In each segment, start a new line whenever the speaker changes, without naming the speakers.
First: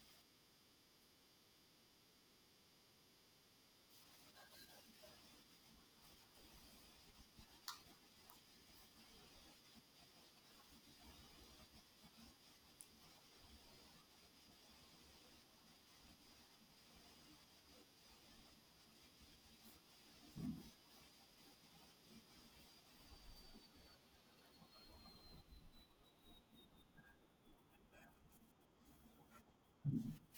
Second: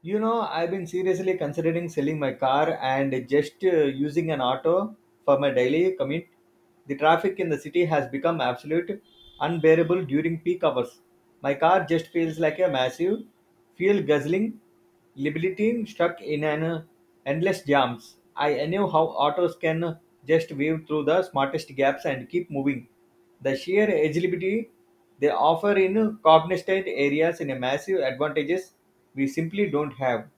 You know, I've been seriously considering selling my car and just using an auto for my daily commute. The traffic in the city has become absolute unbearable during peak hours. My car just feels like a massive fuel guzzling liability stuck in an endless jams. I knew how autos can just weave through the smartest gaps and keep moving. The sheer agility they offer in cognizant areas in a massive advantages we simply don't have.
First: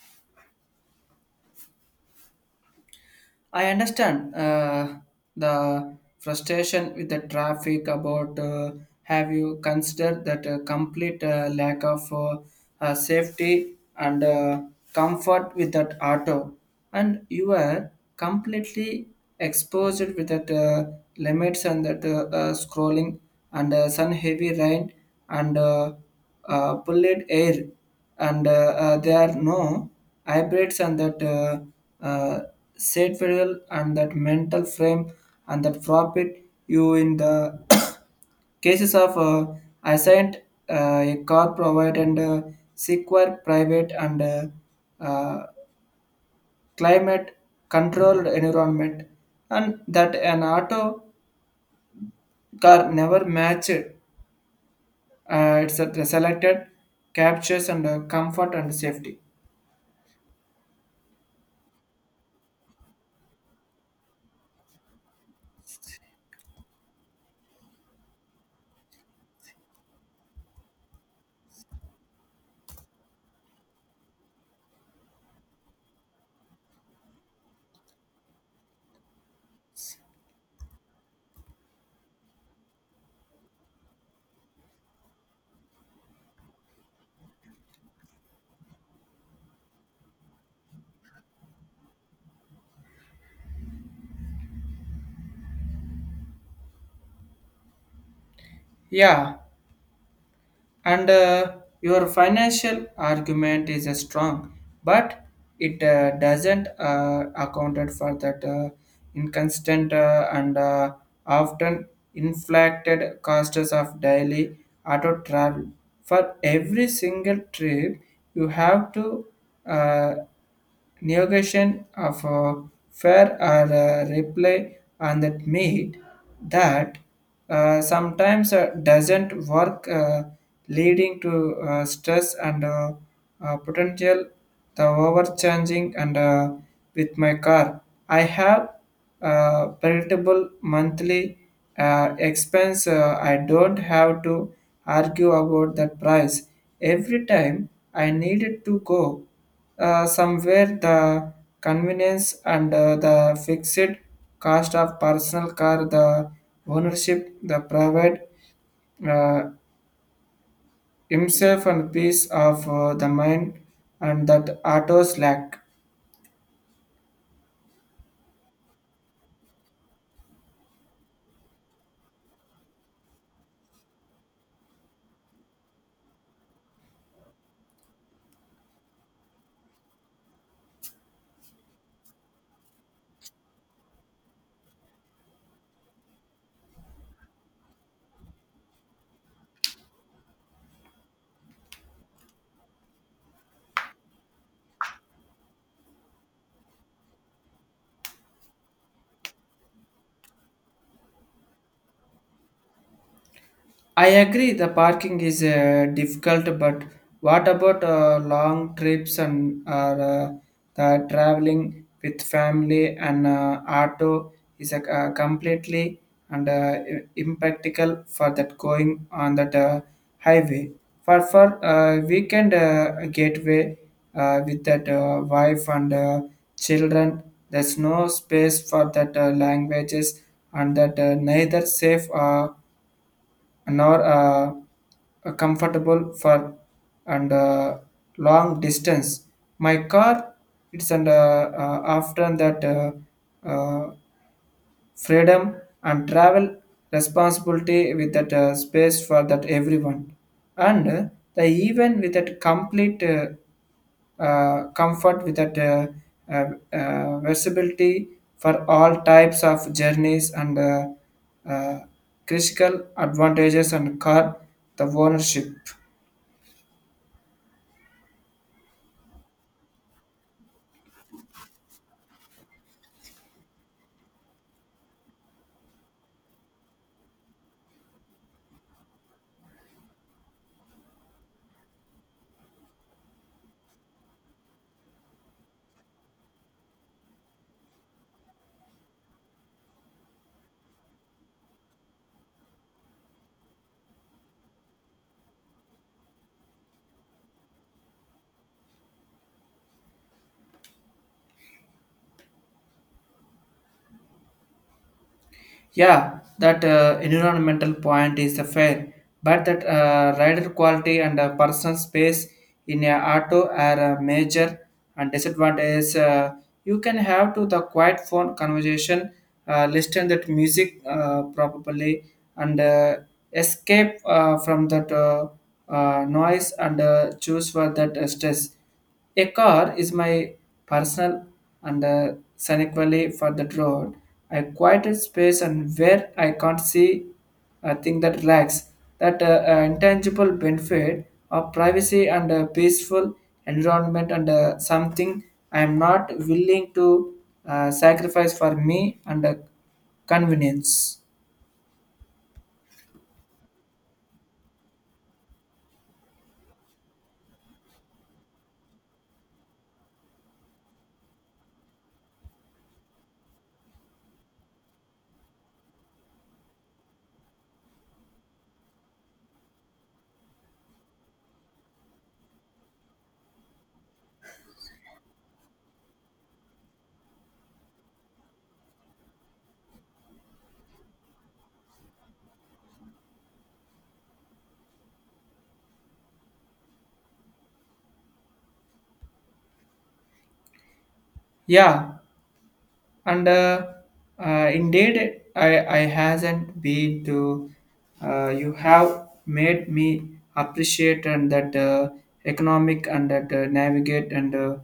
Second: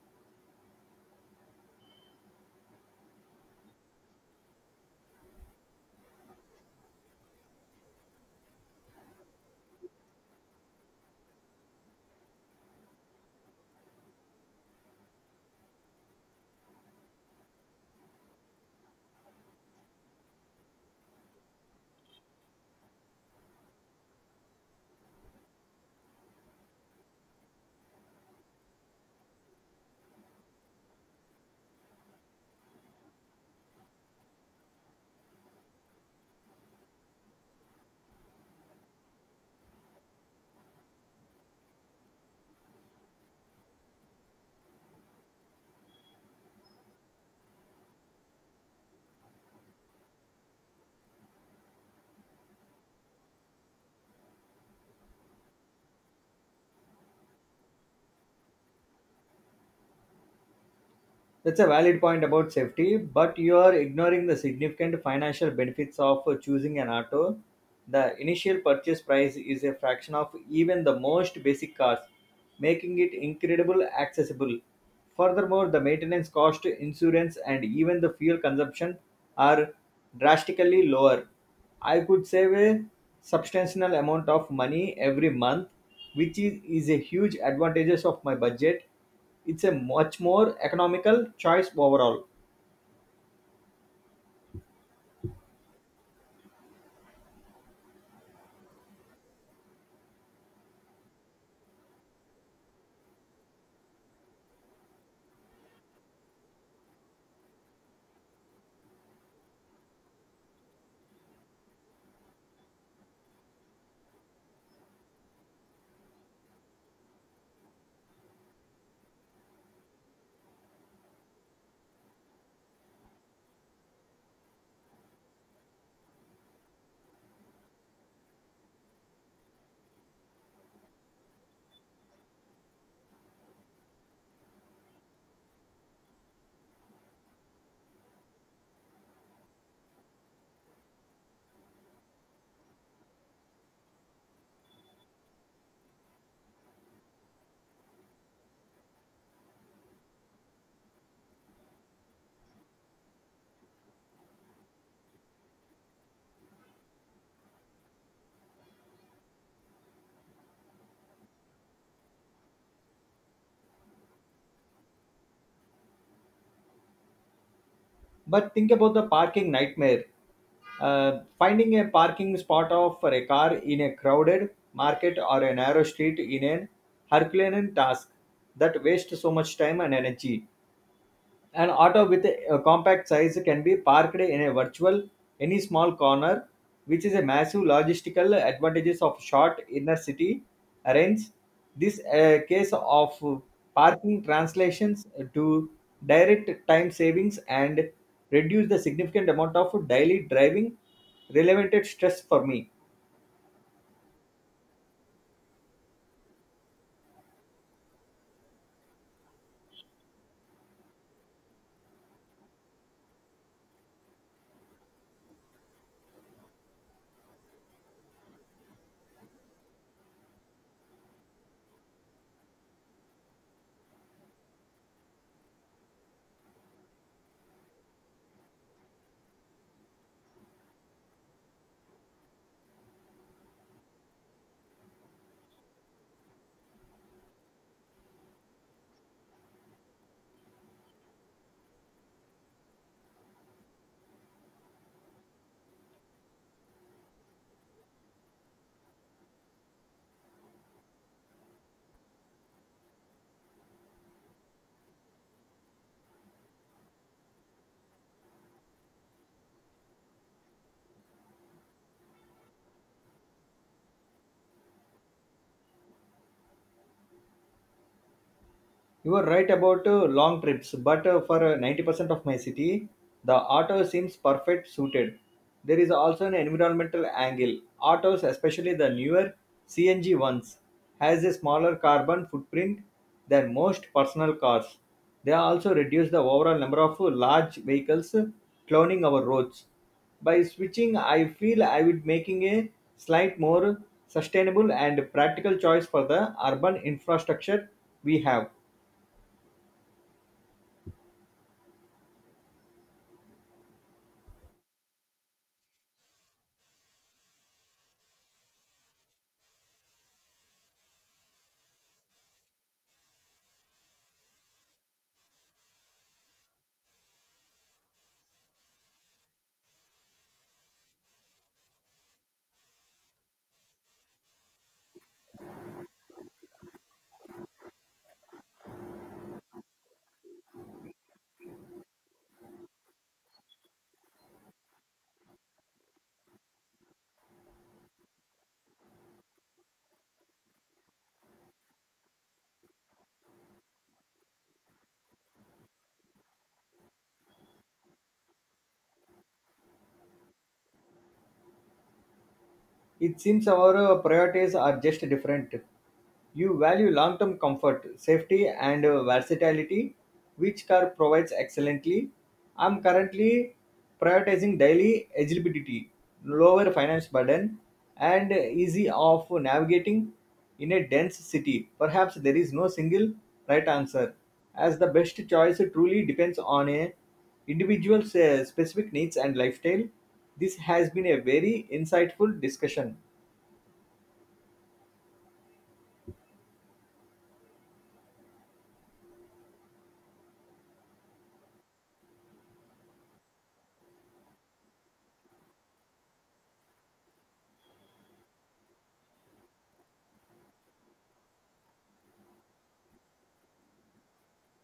I understand the frustration with the traffic about have you considered that a complete lack of safety and comfort with that auto and you are completely exposed with that limits and that scrolling and sun heavy rain and polluted air and there are no hybrids and that uh, set federal and that mental frame and that profit you in the cases of assigned a car provide and secure private and uh, climate controlled environment and that an auto car never matched its selected captures and comfort and safety.
That's a valid point about safety, but you are ignoring the significant financial benefits of choosing an auto. The initial purchase price is a fraction of even the most basic cars, making it incredible accessible. Furthermore, the maintenance cost, insurance, and even the fuel consumption are drastically lower. I could save a substantial amount of money every month, which is a huge advantage of my budget. It's a much more economical choice overall.
Yeah, and your financial argument is strong, but it doesn't accounted for that inconstant and often inflated costs of daily auto travel. For every single trip you have to uh, negation of a fair or a reply on that made that sometimes doesn't work, leading to stress and potential the overcharging. And with my car I have predictable monthly expense. Uh, I don't have to argue about that price every time I needed to go somewhere. The convenience and the fixed cost of personal car, the ownership, the provide uh, himself and peace of the mind, and that autos lack.
But think about the parking nightmare. Finding a parking spot of, for a car in a crowded market or a narrow street in an Herculean task that wastes so much time and energy. An auto with a compact size can be parked in a virtual any small corner, which is a massive logistical advantages of short inner city arrays. This case of parking translations to direct time savings and reduce the significant amount of daily driving related stress for me.
I agree the parking is difficult, but what about long trips and or, the traveling with family, and auto is a completely and impractical for that going on that highway. For weekend gateway with that wife and children, there's no space for that languages, and that neither safe. Nor comfortable for and long distance. My car, it's and after that uh, freedom and travel responsibility with that space for that everyone and the even with that complete comfort with that uh, visibility for all types of journeys and uh, critical advantages and car the ownership.
You are right about long trips, but for 90% of my city, the auto seems perfect suited. There is also an environmental angle. Autos, especially the newer CNG ones, has a smaller carbon footprint than most personal cars. They also reduce the overall number of large vehicles cloning our roads. By switching, I feel I would making a slight more sustainable and practical choice for the urban infrastructure we have.
Yeah, that environmental point is a fair, but that rider quality and personal space in a auto are a major and disadvantage. You can have to the quiet phone conversation, listen that music probably, and escape from that noise and choose for that stress. A car is my personal and unequally for that road. I quieted space and where I can't see a thing that lacks that intangible benefit of privacy and a peaceful environment, and something I am not willing to sacrifice for me and convenience.
It seems our priorities are just different. You value long term comfort, safety, and versatility, which car provides excellently. I'm currently prioritizing daily eligibility, lower finance burden, and easy of navigating in a dense city. Perhaps there is no single right answer as the best choice truly depends on a individual's specific needs and lifestyle. This has been a very insightful discussion.
Yeah, and indeed I hasn't been to you have made me appreciate and that economic and that navigate and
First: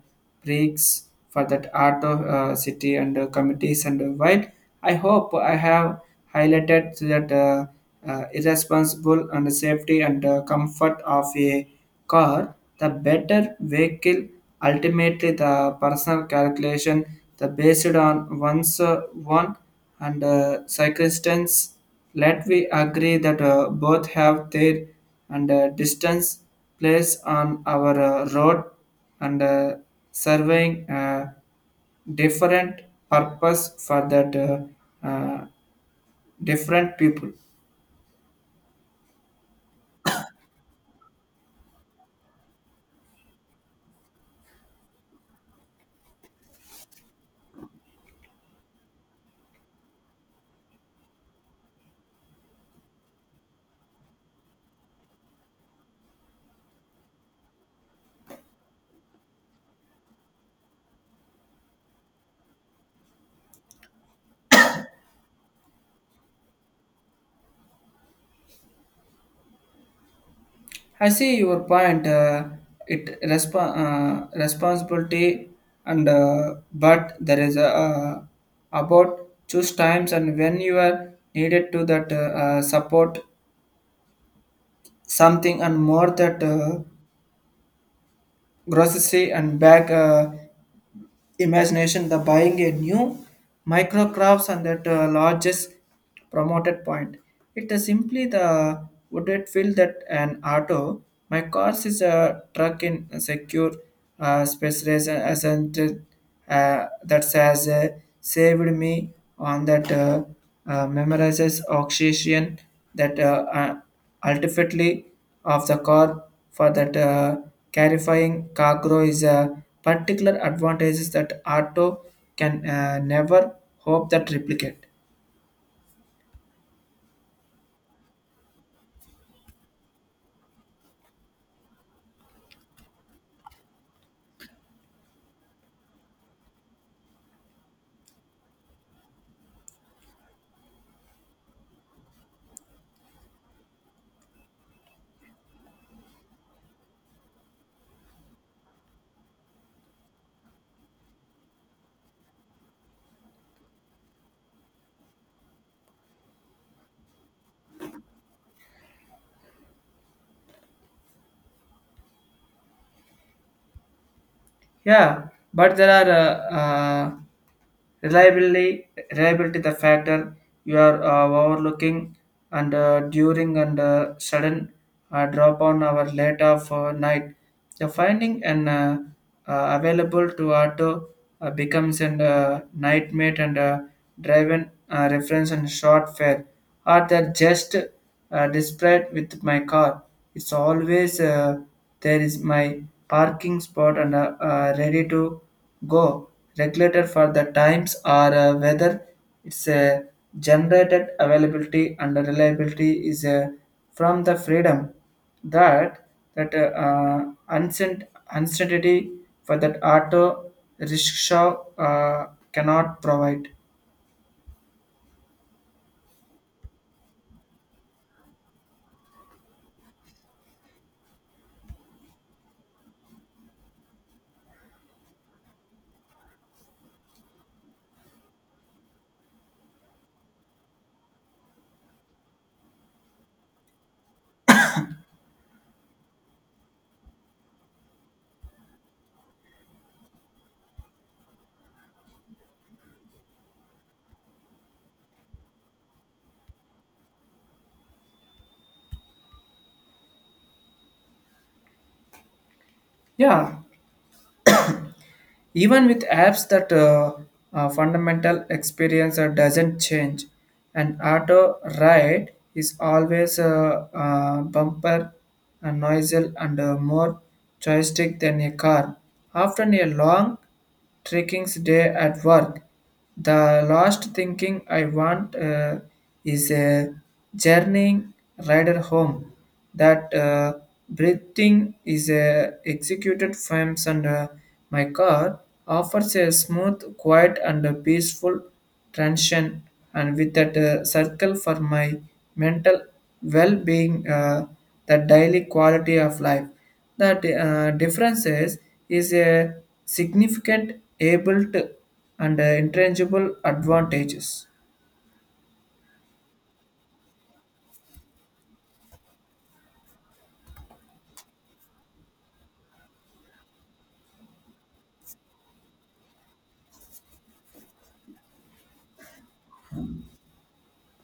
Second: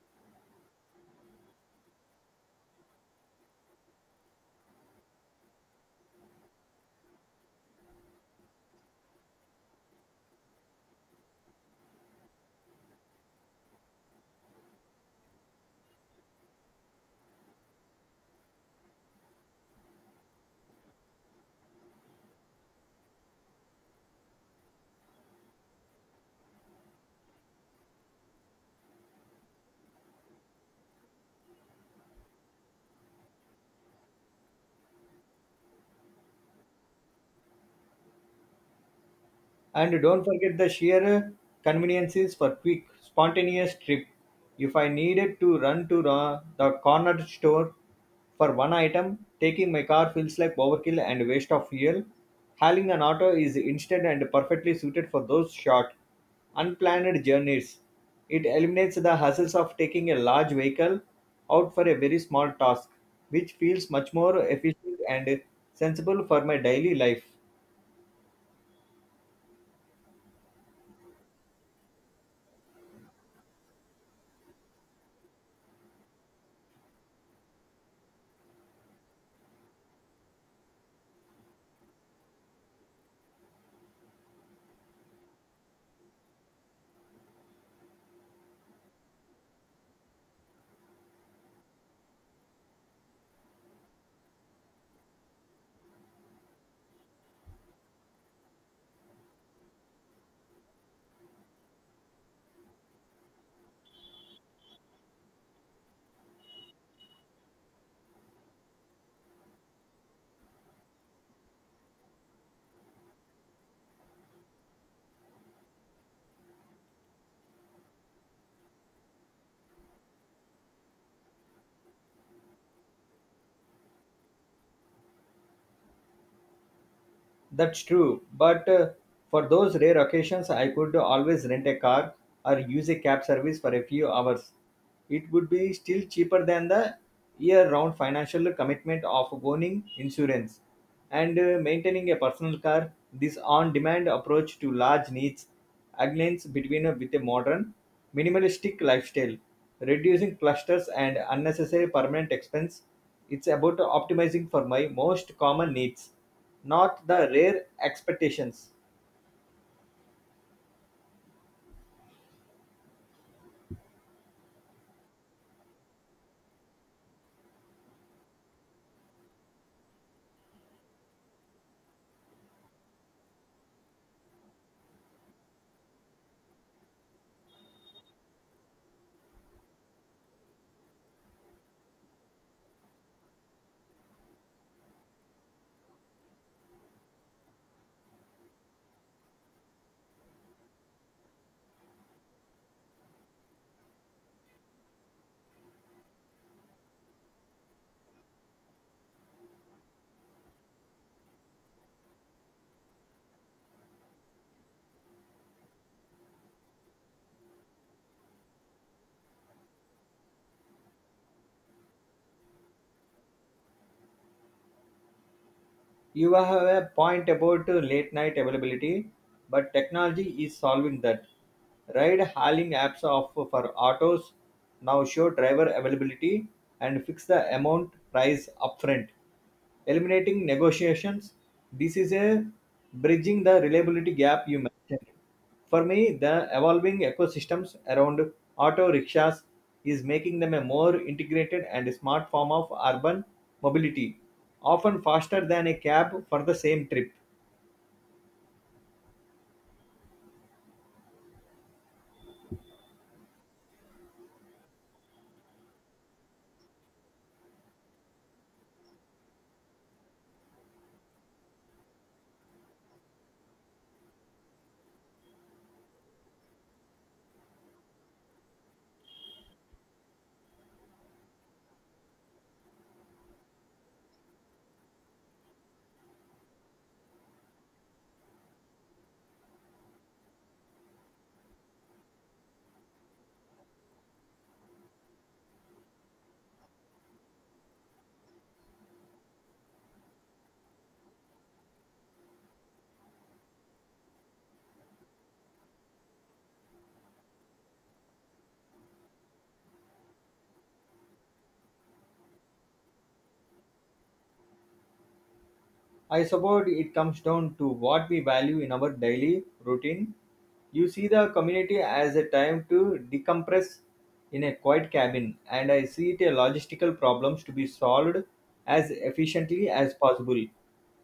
breaks for that art of city and committees and while I hope I have highlighted that irresponsible and safety and comfort of a car, the better vehicle. Ultimately, the personal calculation the based on one's one and circumstance. Let we agree that both have their and distance place on our road and serving different purpose for that different people.
And don't forget the sheer conveniences for quick, spontaneous trip. If I needed to run to the corner store for one item, taking my car feels like overkill and waste of fuel. Hailing an auto is instant and perfectly suited for those short, unplanned journeys. It eliminates the hassles of taking a large vehicle out for a very small task, which feels much more efficient and sensible for my daily life.
I see your point. It responsibility and but there is a about choose times and when you are needed to that support something and more that grocery and bag. Imagination the buying a new microcrafts and that largest promoted point it is simply the would it feel that an auto my cars is a truck in a secure space race ascent that has saved me on that memorizes oxygen that ultimately of the car for that clarifying cargo is a particular advantages that auto can never hope that replicate.
That's true, but for those rare occasions, I could always rent a car or use a cab service for a few hours. It would be still cheaper than the year round financial commitment of owning insurance and maintaining a personal car. This on demand approach to large needs aligns between with a modern, minimalistic lifestyle, reducing clusters and unnecessary permanent expense. It's about optimizing for my most common needs. Not the rare expectations.
Yeah, but there are reliability the factor you are overlooking and during and sudden drop on our late of night. The finding and available to auto becomes a nightmate and driven reference and short fare. Are the just displayed with my car. It's always there is my parking spot and ready to go. Regulated for the times or whether it's generated availability and reliability is from the freedom that that uncertainty for that auto rickshaw cannot provide.
You have a point about late night availability, but technology is solving that. Ride hailing apps of for autos now show driver availability and fix the amount price upfront. Eliminating negotiations. This is a bridging the reliability gap you mentioned. For me, the evolving ecosystems around auto rickshaws is making them a more integrated and smart form of urban mobility, often faster than a cab for the same trip.
Yeah, even with apps that fundamental experience doesn't change, an auto ride is always a, bumper, a noisel, and a more joystick than a car. Often a long Tricking's day at work. The last thinking I want is a journeying rider home. That breathing is executed from and my car offers a smooth, quiet, and a peaceful transition. And with that circle for my mental well-being, the daily quality of life. That differences is a significant able to and intangible advantages.
I suppose it comes down to what we value in our daily routine. You see the community as a time to decompress in a quiet cabin, and I see it a logistical problems to be solved as efficiently as possible.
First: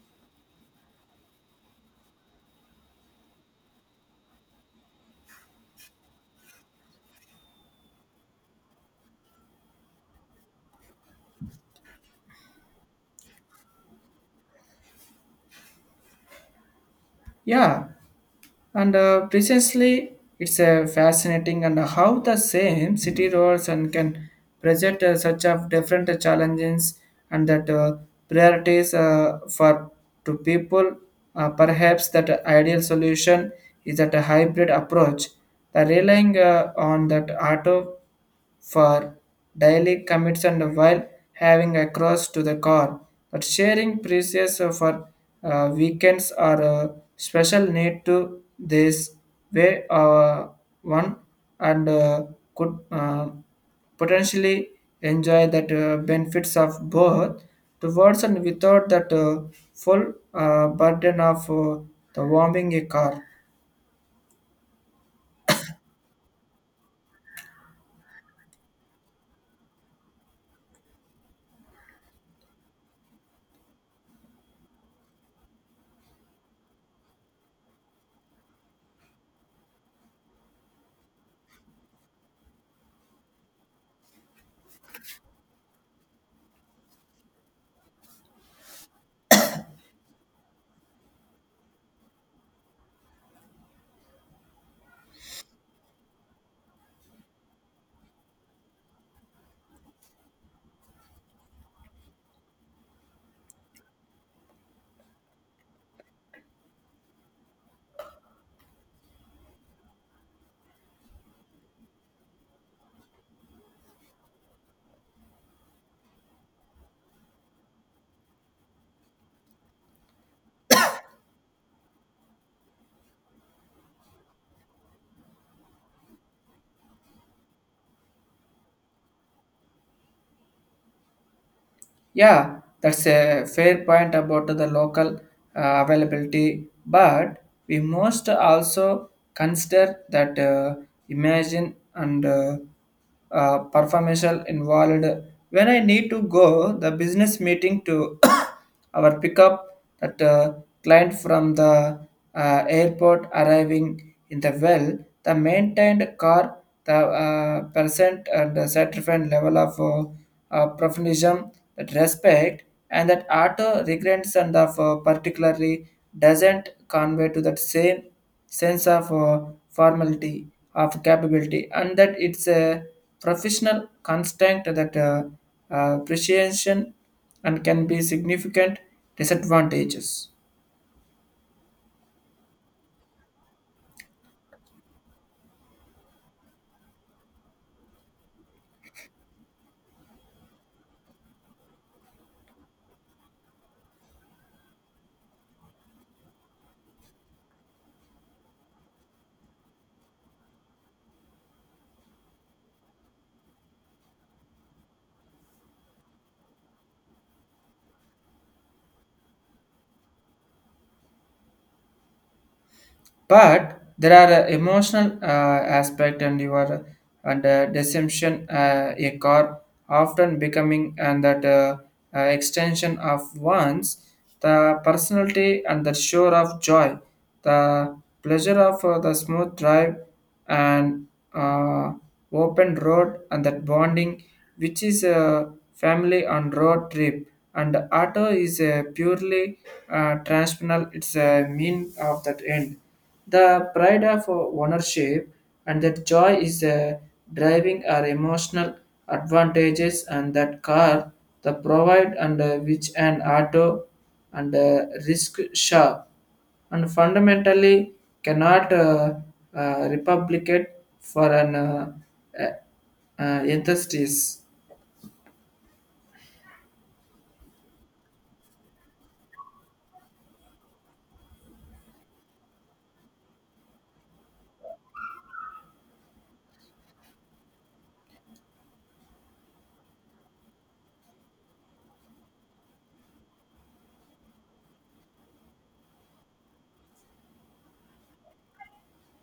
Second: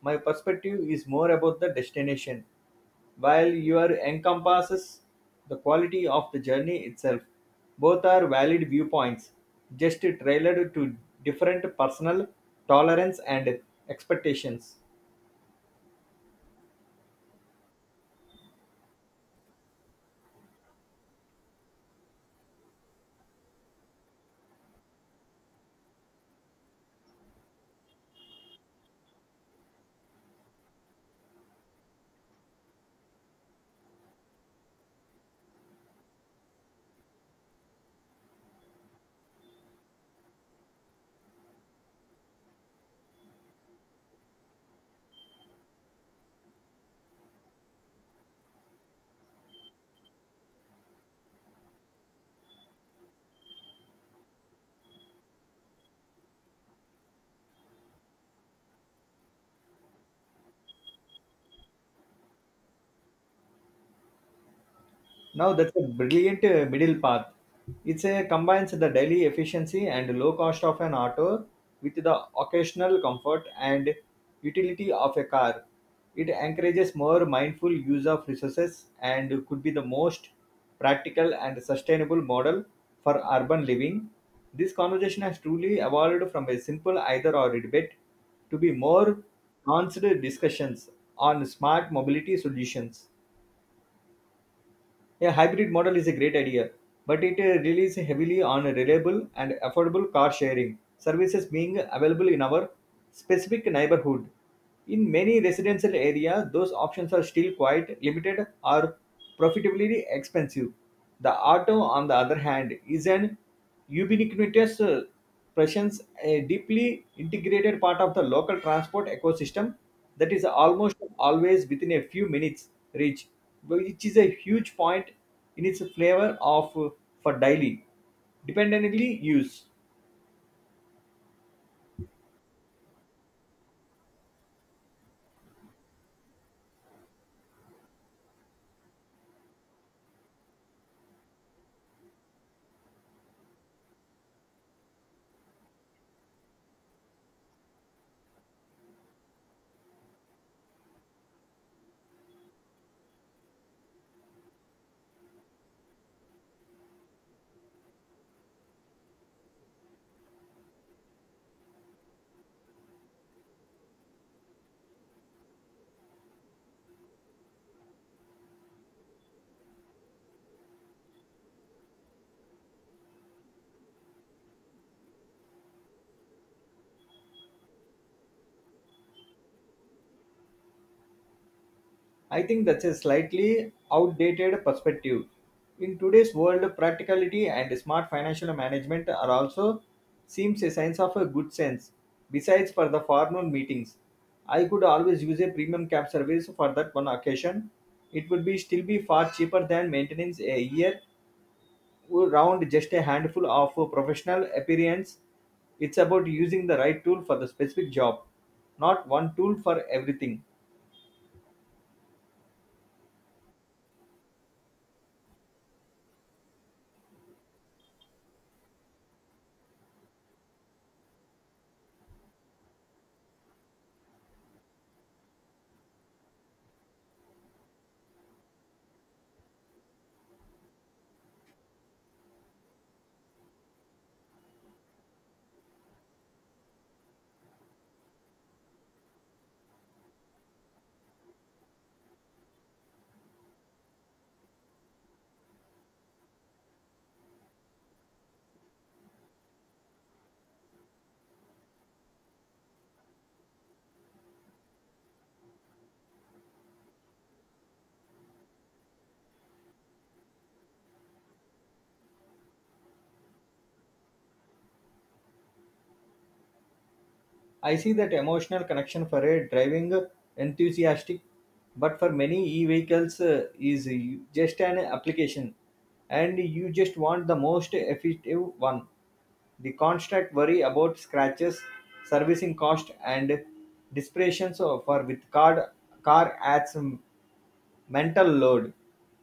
My perspective is more about the destination, while your encompasses the quality of the journey itself. Both are valid viewpoints, just tailored to different personal tolerance and expectations.
Yeah, and precisely it's a fascinating and how the same city roads and can present such of different challenges and that priorities for to people. Perhaps that ideal solution is that a hybrid approach, the relying on that auto for daily commutes and while having across to the car. But sharing precious for weekends or special need to this way one and could potentially enjoy that benefits of both towards and without that full burden of the warming a car.
Now that's a brilliant middle path. It's a combines the daily efficiency and low cost of an auto with the occasional comfort and utility of a car. It encourages more mindful use of resources and could be the most practical and sustainable model for urban living. This conversation has truly evolved from a simple either or debate to be more nuanced discussions on smart mobility solutions. A hybrid model is a great idea, but it relies heavily on reliable and affordable car sharing services being available in our specific neighborhood. In many residential areas, those options are still quite limited or profitably expensive. The auto, on the other hand, is an Ubiquitous presence, a deeply integrated part of the local transport ecosystem that is almost always within a few minutes reach, which is a huge point in its flavor of for daily, dependently use.
Yeah, that's a fair point about the local availability, but we must also consider that imagine and performance involved. When I need to go the business meeting to our pickup that client from the airport arriving in the well, the maintained car, the percent and the certified level of professionalism, that respect, and that utter regrets and of particularly doesn't convey to that same sense of formality of capability, and that it's a professional constraint that appreciation and can be significant disadvantages.
I think that's a slightly outdated perspective. In today's world, practicality and smart financial management are also seems a sign of a good sense. Besides for the formal meetings, I could always use a premium cab service for that one occasion. It would be still be far cheaper than maintenance a year round just a handful of professional appearance. It's about using the right tool for the specific job, not one tool for everything.
But there are emotional aspect and your and deception a car often becoming and that extension of one's the personality and the shore of joy the pleasure of the smooth drive and uh, open road and that bonding which is a family on road trip and auto is a purely transactional it's a mean of that end the pride of ownership and that joy is driving our emotional advantages and that car the provide and which an auto and risk shop and fundamentally cannot replicate for an uh, enthusiast.
I see that emotional connection for a driving enthusiastic, but for many e-vehicles is just an application, and you just want the most effective one. The constant worry about scratches, servicing cost, and desperations for with car adds mental load.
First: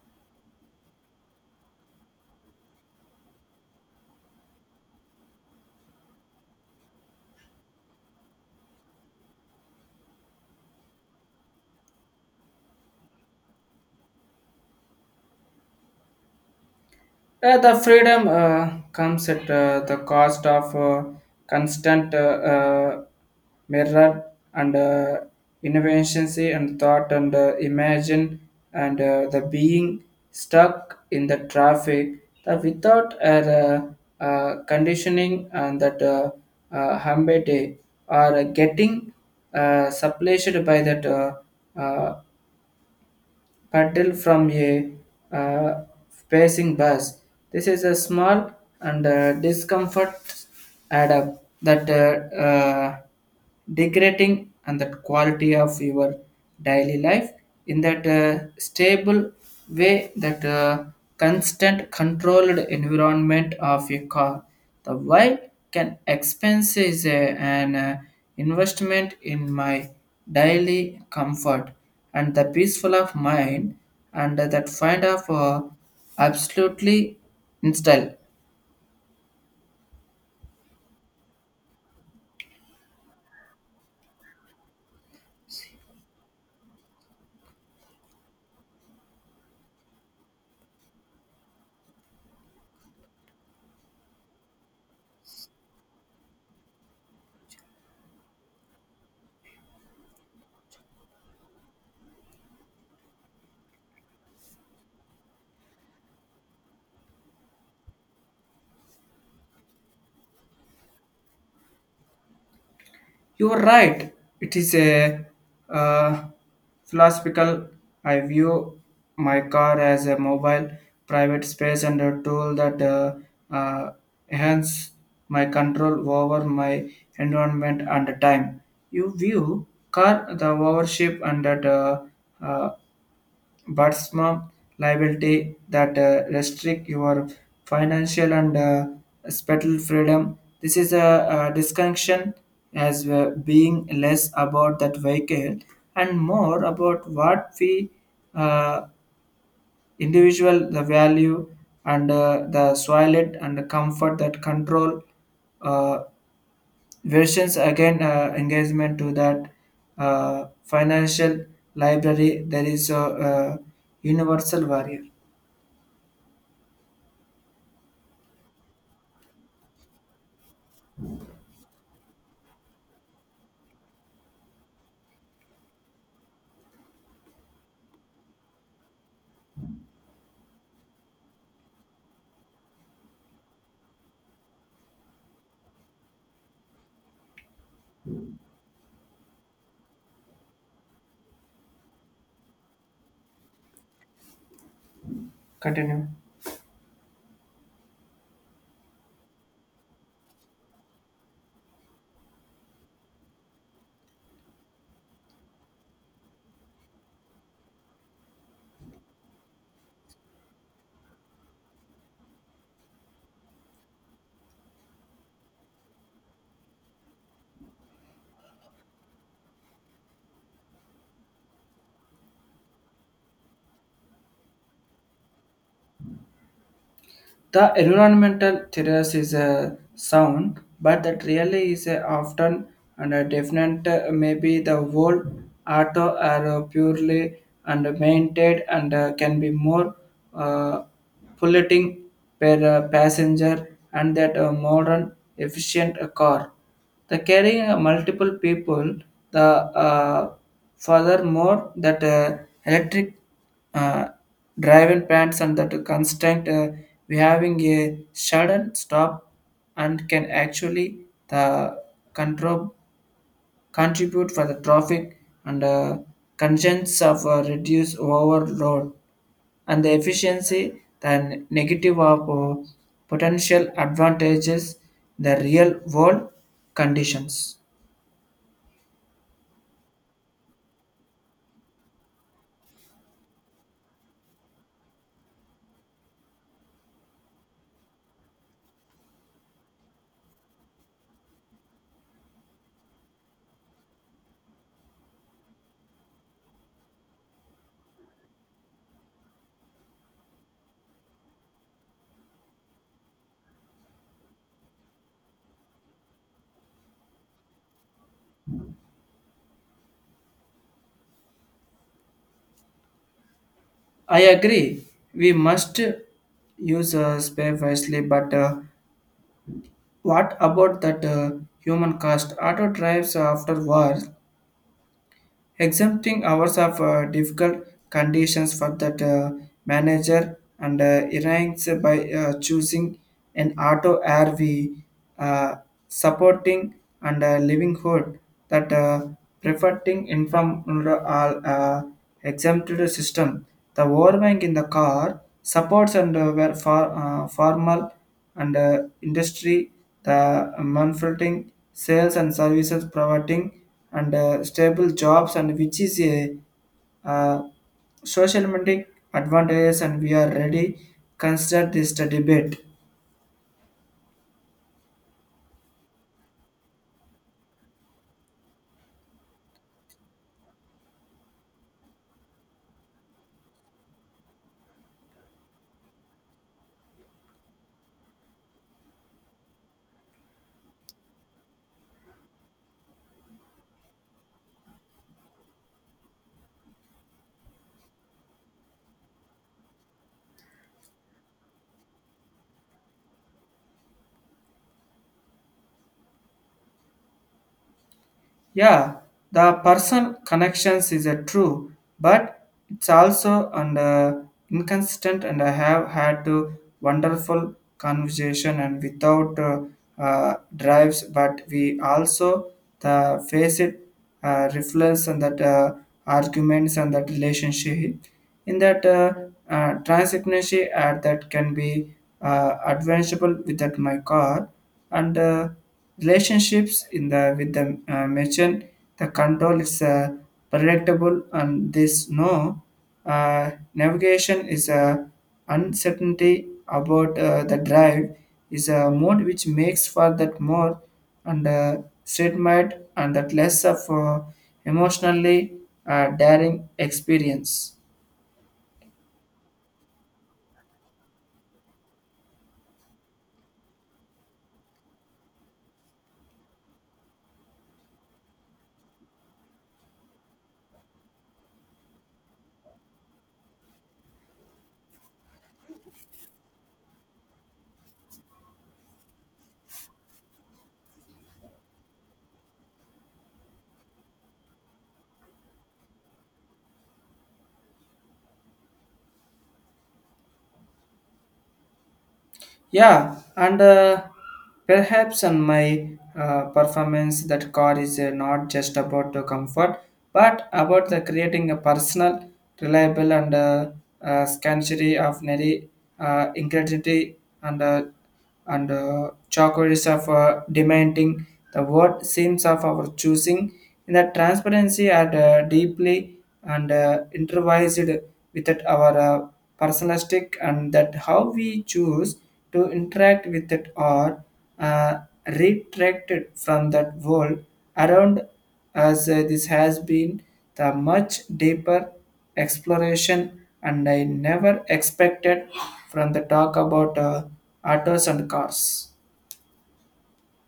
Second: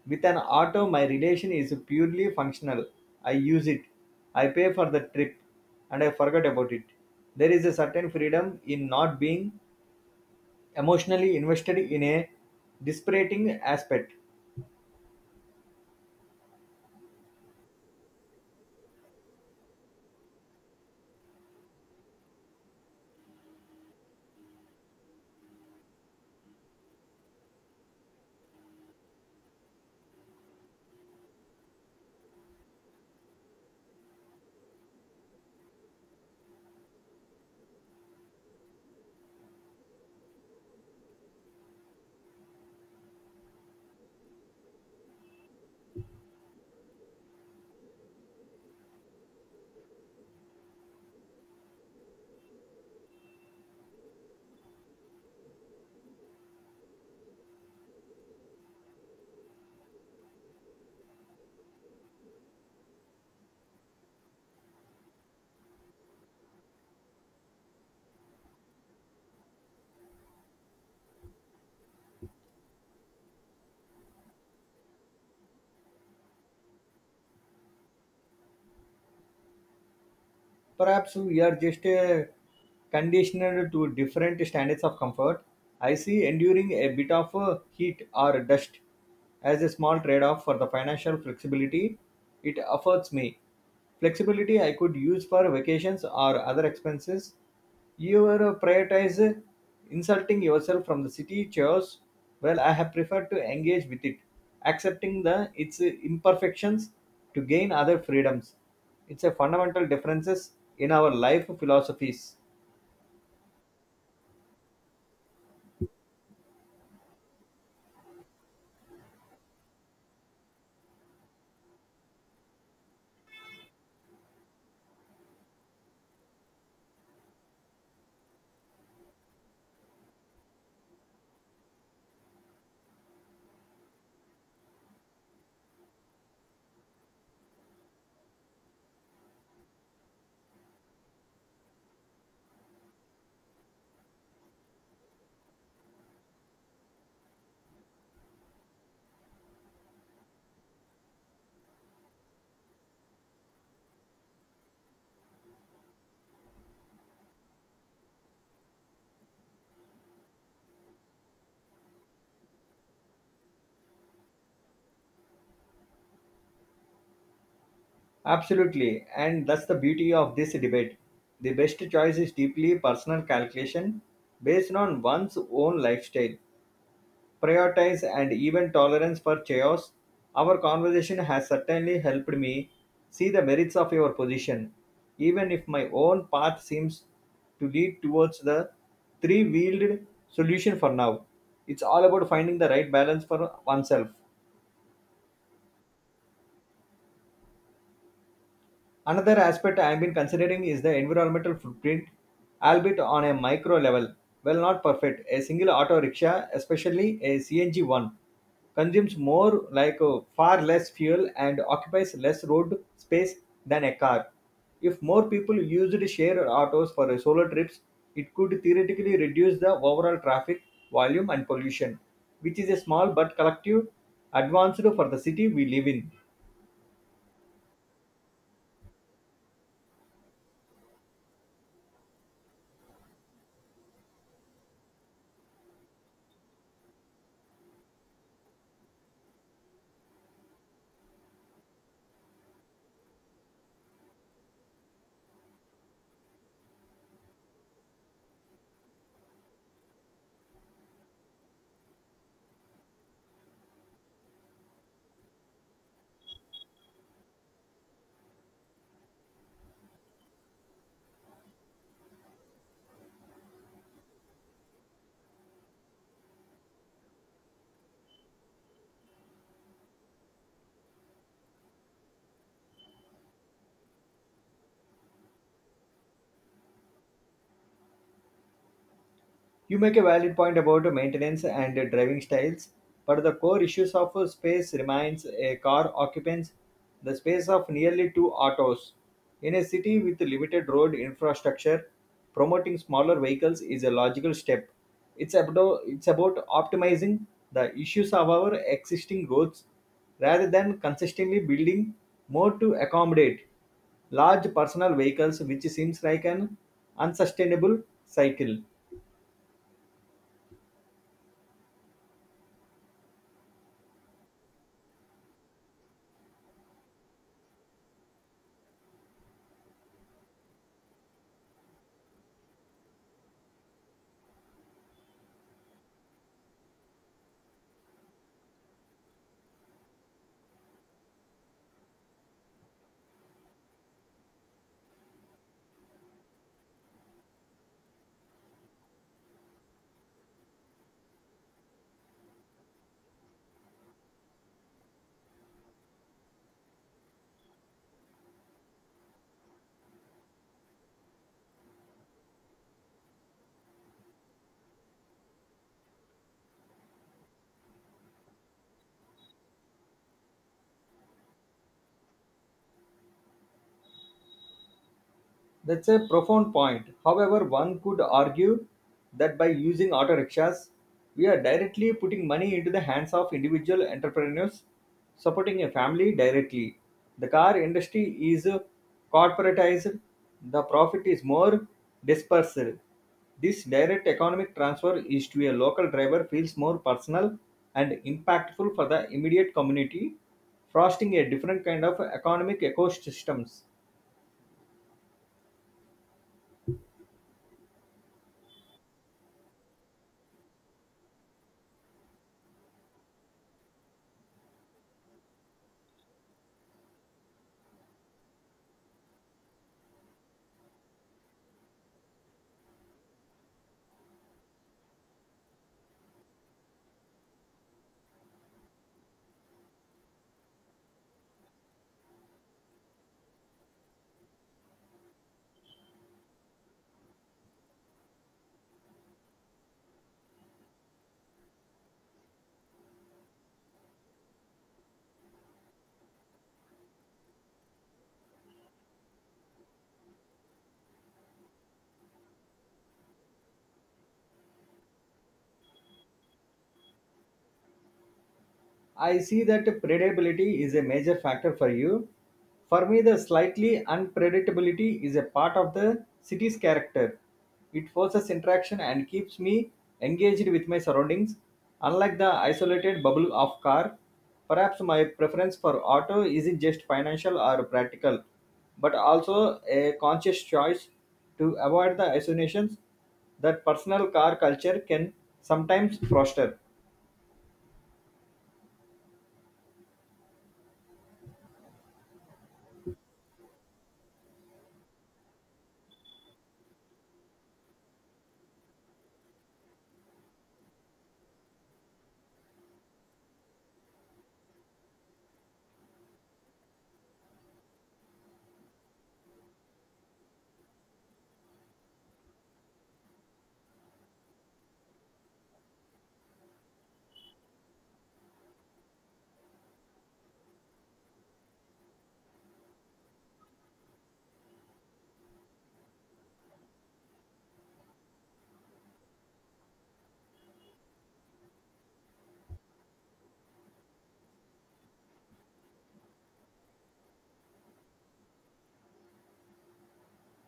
With an auto, my relation is purely functional. I use it, I pay for the trip, and I forget about it. There is a certain freedom in not being emotionally invested in a dispiriting aspect.
The freedom comes at the cost of constant mirror and inefficiency and thought and imagine and the being stuck in the traffic the without a conditioning and that humble day are getting supplanted by that uh, paddle from a uh, passing bus. This is a small and discomfort add up that degrading and that quality of your daily life in that stable way that constant controlled environment of your car. The why can expense is a, an investment in my daily comfort and the peaceful of mind and that find of absolutely in style.
Perhaps we are just conditioned to different standards of comfort. I see enduring a bit of heat or dust as a small trade off for the financial flexibility it affords me. Flexibility I could use for vacations or other expenses. You are, prioritize insulting yourself from the city chores. Well, I have preferred to engage with it, accepting the its imperfections to gain other freedoms. It's a fundamental differences in our life philosophies.
You are right. It is a uh, philosophical. I view my car as a mobile private space and a tool that uh, enhance my control over my environment and time. You view car the ownership and that uh, but some liability that restrict your financial and spiritual freedom. This is a disconnection as being less about that vehicle and more about what we uh, individual the value and the soil it and the comfort that control uh, versions again engagement to that financial library there is a universal warrior.
Absolutely, and that's the beauty of this debate. The best choice is deeply personal calculation based on one's own lifestyle prioritize and even tolerance for chaos. Our conversation has certainly helped me see the merits of your position, even if my own path seems to lead towards the three-wheeled solution for now. It's all about finding the right balance for oneself.
Continue.
Another aspect I have been considering is the environmental footprint, albeit on a micro level. Well, not perfect. A single auto rickshaw, especially a CNG one, consumes more, like far less fuel and occupies less road space than a car. If more people used share autos for solo trips, it could theoretically reduce the overall traffic volume and pollution, which is a small but collective advance for the city we live in.
The environmental terrace is a sound, but that really is a often and a definite maybe the whole auto are purely and maintained and can be more uh, polluting per passenger and that a modern efficient car. The carrying multiple people, the uh, furthermore that electric uh, driving plants and that constant we having a sudden stop and can actually the control contribute for the traffic and congestions of reduce overload and the efficiency the negative of potential advantages the real world conditions.
You make a valid point about maintenance and driving styles, but the core issues of space remains a car occupants the space of nearly two autos. In a city with limited road infrastructure, promoting smaller vehicles is a logical step. It's about optimizing the issues of our existing roads rather than consistently building more to accommodate large personal vehicles, which seems like an unsustainable cycle.
I agree we must use spare wisely, but what about that human cost? Auto drives after war, exempting hours of difficult conditions for that manager and ranks by choosing an auto RV, uh, supporting and livelihood that preferring income under all exempted system. The overwhelming in the car supports and were for, formal and industry, the manufacturing, sales and services providing and stable jobs and which is a uh, social metric advantages and we are ready consider this the debate.
That's a profound point. However, one could argue that by using auto rickshaws, we are directly putting money into the hands of individual entrepreneurs, supporting a family directly. The car industry is corporatized, the profit is more dispersed. This direct economic transfer is to a local driver feels more personal and impactful for the immediate community, fostering a different kind of economic ecosystems.
Yeah, the person connections is a true, but it's also and inconsistent. And I have had to wonderful conversation and without drives, but we also the face it reflects and that arguments and that relationship in that transparency ad that can be advanceable with that my car and relationships in the with the merchant the control is predictable and this no navigation is a uncertainty about the drive is a mode which makes for that more and statement and that less of emotionally daring experience.
I see that predictability is a major factor for you. For me, the slightly unpredictability is a part of the city's character. It forces interaction and keeps me engaged with my surroundings, unlike the isolated bubble of car. Perhaps my preference for auto isn't just financial or practical, but also a conscious choice to avoid the isolations that personal car culture can sometimes foster.
Yeah, and perhaps on my performance, that car is not just about the comfort, but about the creating a personal, reliable, and scansory of nary integrity and chocolate of demanding the word seems of our choosing in the transparency and deeply and improvised with that our personalistic and that how we choose to interact with it or uh, retracted from that world around as this has been the much deeper exploration and I never expected from the talk about autos and cars.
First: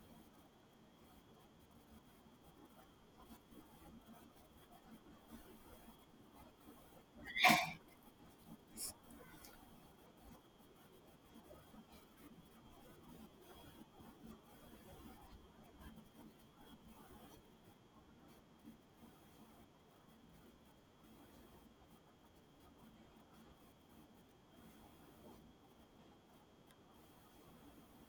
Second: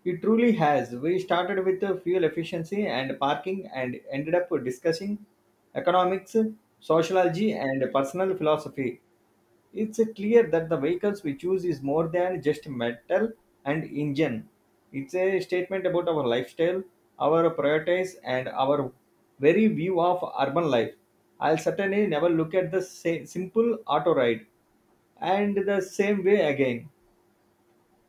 It truly has. We started with the fuel efficiency and parking and ended up discussing economics, sociology, and personal philosophy. It's clear that the vehicles we choose is more than just metal and engine. It's a statement about our lifestyle, our priorities, and our very view of urban life. I'll certainly never look at the simple auto ride and the same way again.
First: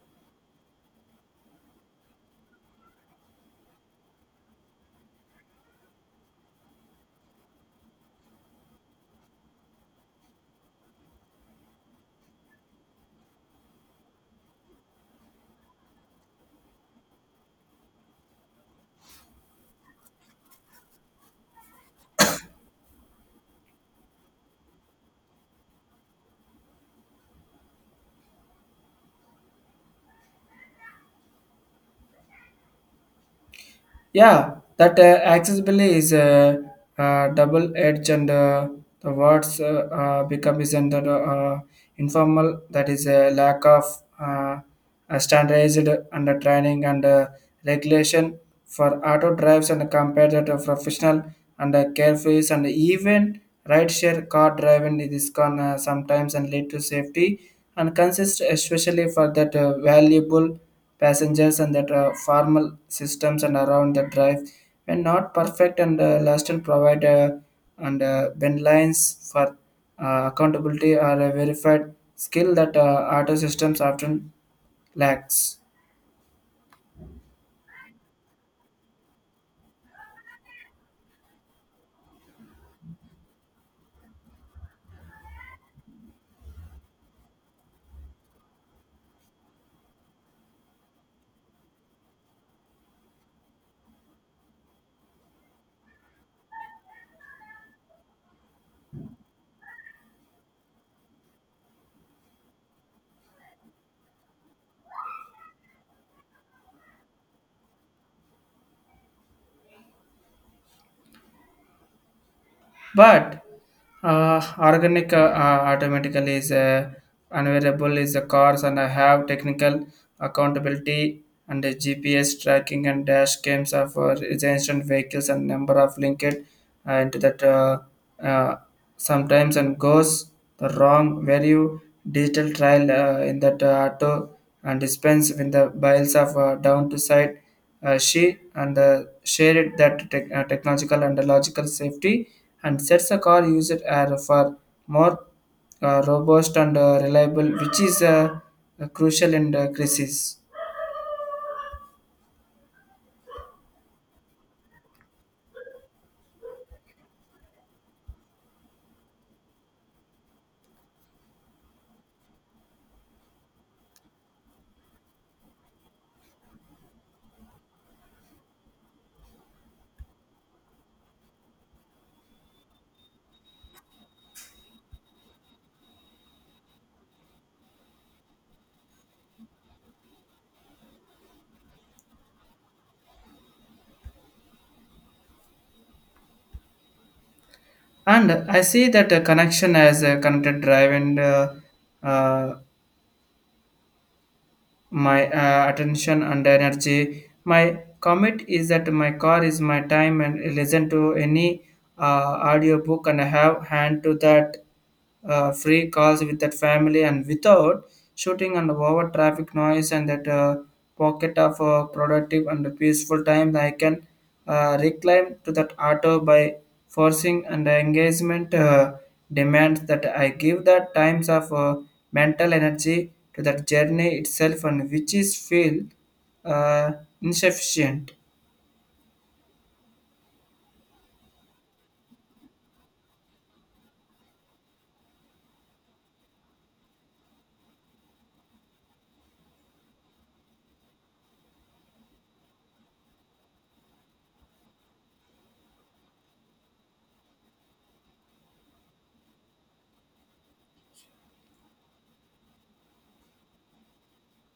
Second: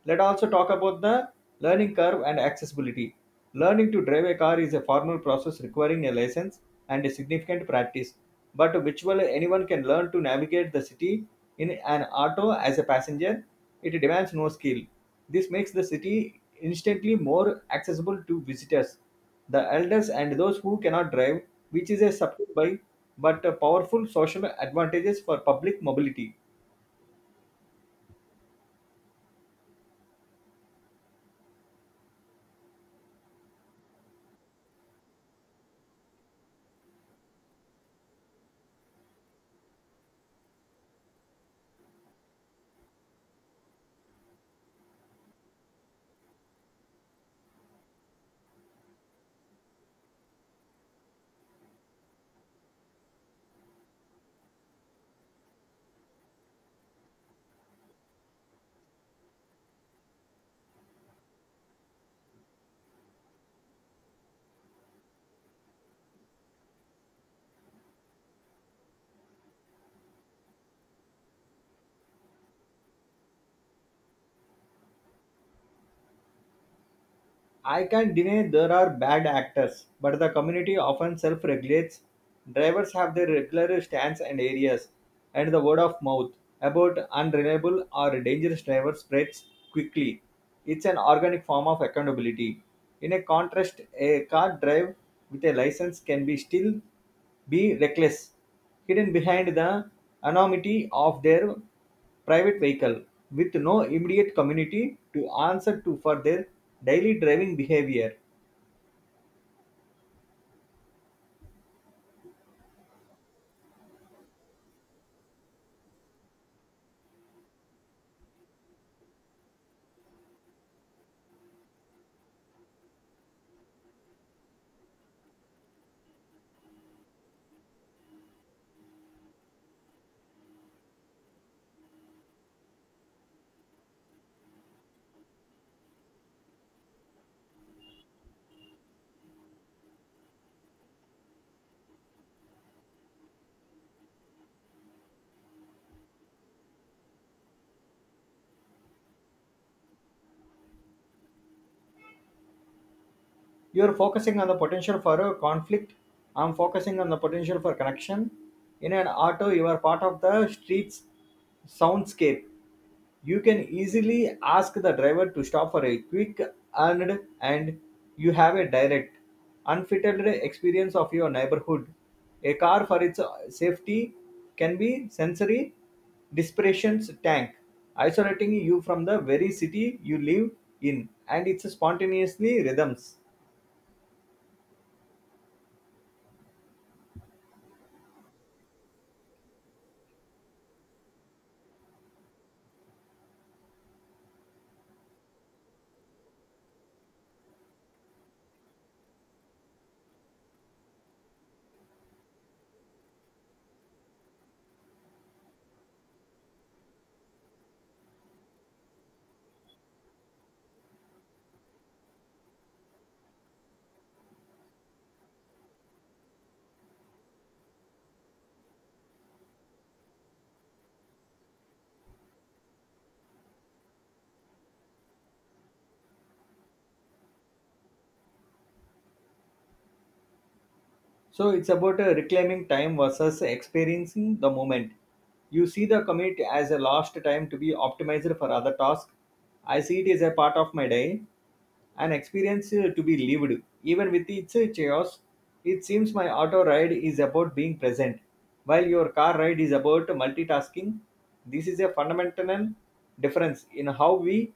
Let also talk about the learning curve and accessibility. Learning to drive a car is a formal process requiring a license and a significant practice, but virtually anyone can learn to navigate the city in an auto as a passenger. It demands no skill. This makes the city instantly more accessible to visitors, the elders, and those who cannot drive, which is a subtle by but a powerful social advantages for public mobility.
Yeah, that accessibility is a double edge, and the words become is under informal. That is a lack of uh, a standardized under training and regulation for auto drives and compared to professional and carefree and even rideshare car driving. It is can sometimes and lead to safety and consist especially for that valuable passengers and that formal systems and around the drive when not perfect and lasted provide and when lines for accountability are a verified skill that auto systems often lacks.
I can't deny there are bad actors, but the community often self regulates. Drivers have their regular stands and areas, and the word of mouth about unreliable or dangerous drivers spreads quickly. It's an organic form of accountability. In a contrast, a car drive with a license can be still be reckless, hidden behind the anonymity of their private vehicle, with no immediate community to answer to for their daily driving behavior.
But organic automatically is unavailable is the cars and I have technical accountability and the GPS tracking and dash cams of the instant vehicles and number of linked into that uh, sometimes and goes the wrong value digital trial in that auto and dispense with the biles of down to side she and shared that tech technological and logical safety and sets the car user for more robust and reliable, which is crucial in the crisis.
You're focusing on the potential for a conflict. I'm focusing on the potential for connection. In an auto, you are part of the street's soundscape. You can easily ask the driver to stop for a quick and you have a direct, unfiltered experience of your neighborhood. A car for its safety can be sensory desperation's tank, isolating you from the very city you live in and its spontaneously rhythms.
And I see that connection as a connected drive and uh, my attention and energy. My commit is that my car is my time and listen to any audiobook and have hand to that free calls with that family and without shooting and over traffic noise and that pocket of productive and peaceful time I can reclaim to that auto by forcing and engagement demands that I give the times of mental energy to that journey itself and which is feel uh, insufficient.
So it's about reclaiming time versus experiencing the moment. You see the commute as a lost time to be optimized for other tasks. I see it as a part of my day, an experience to be lived. Even with its chaos, it seems my auto ride is about being present, while your car ride is about multitasking. This is a fundamental difference in how we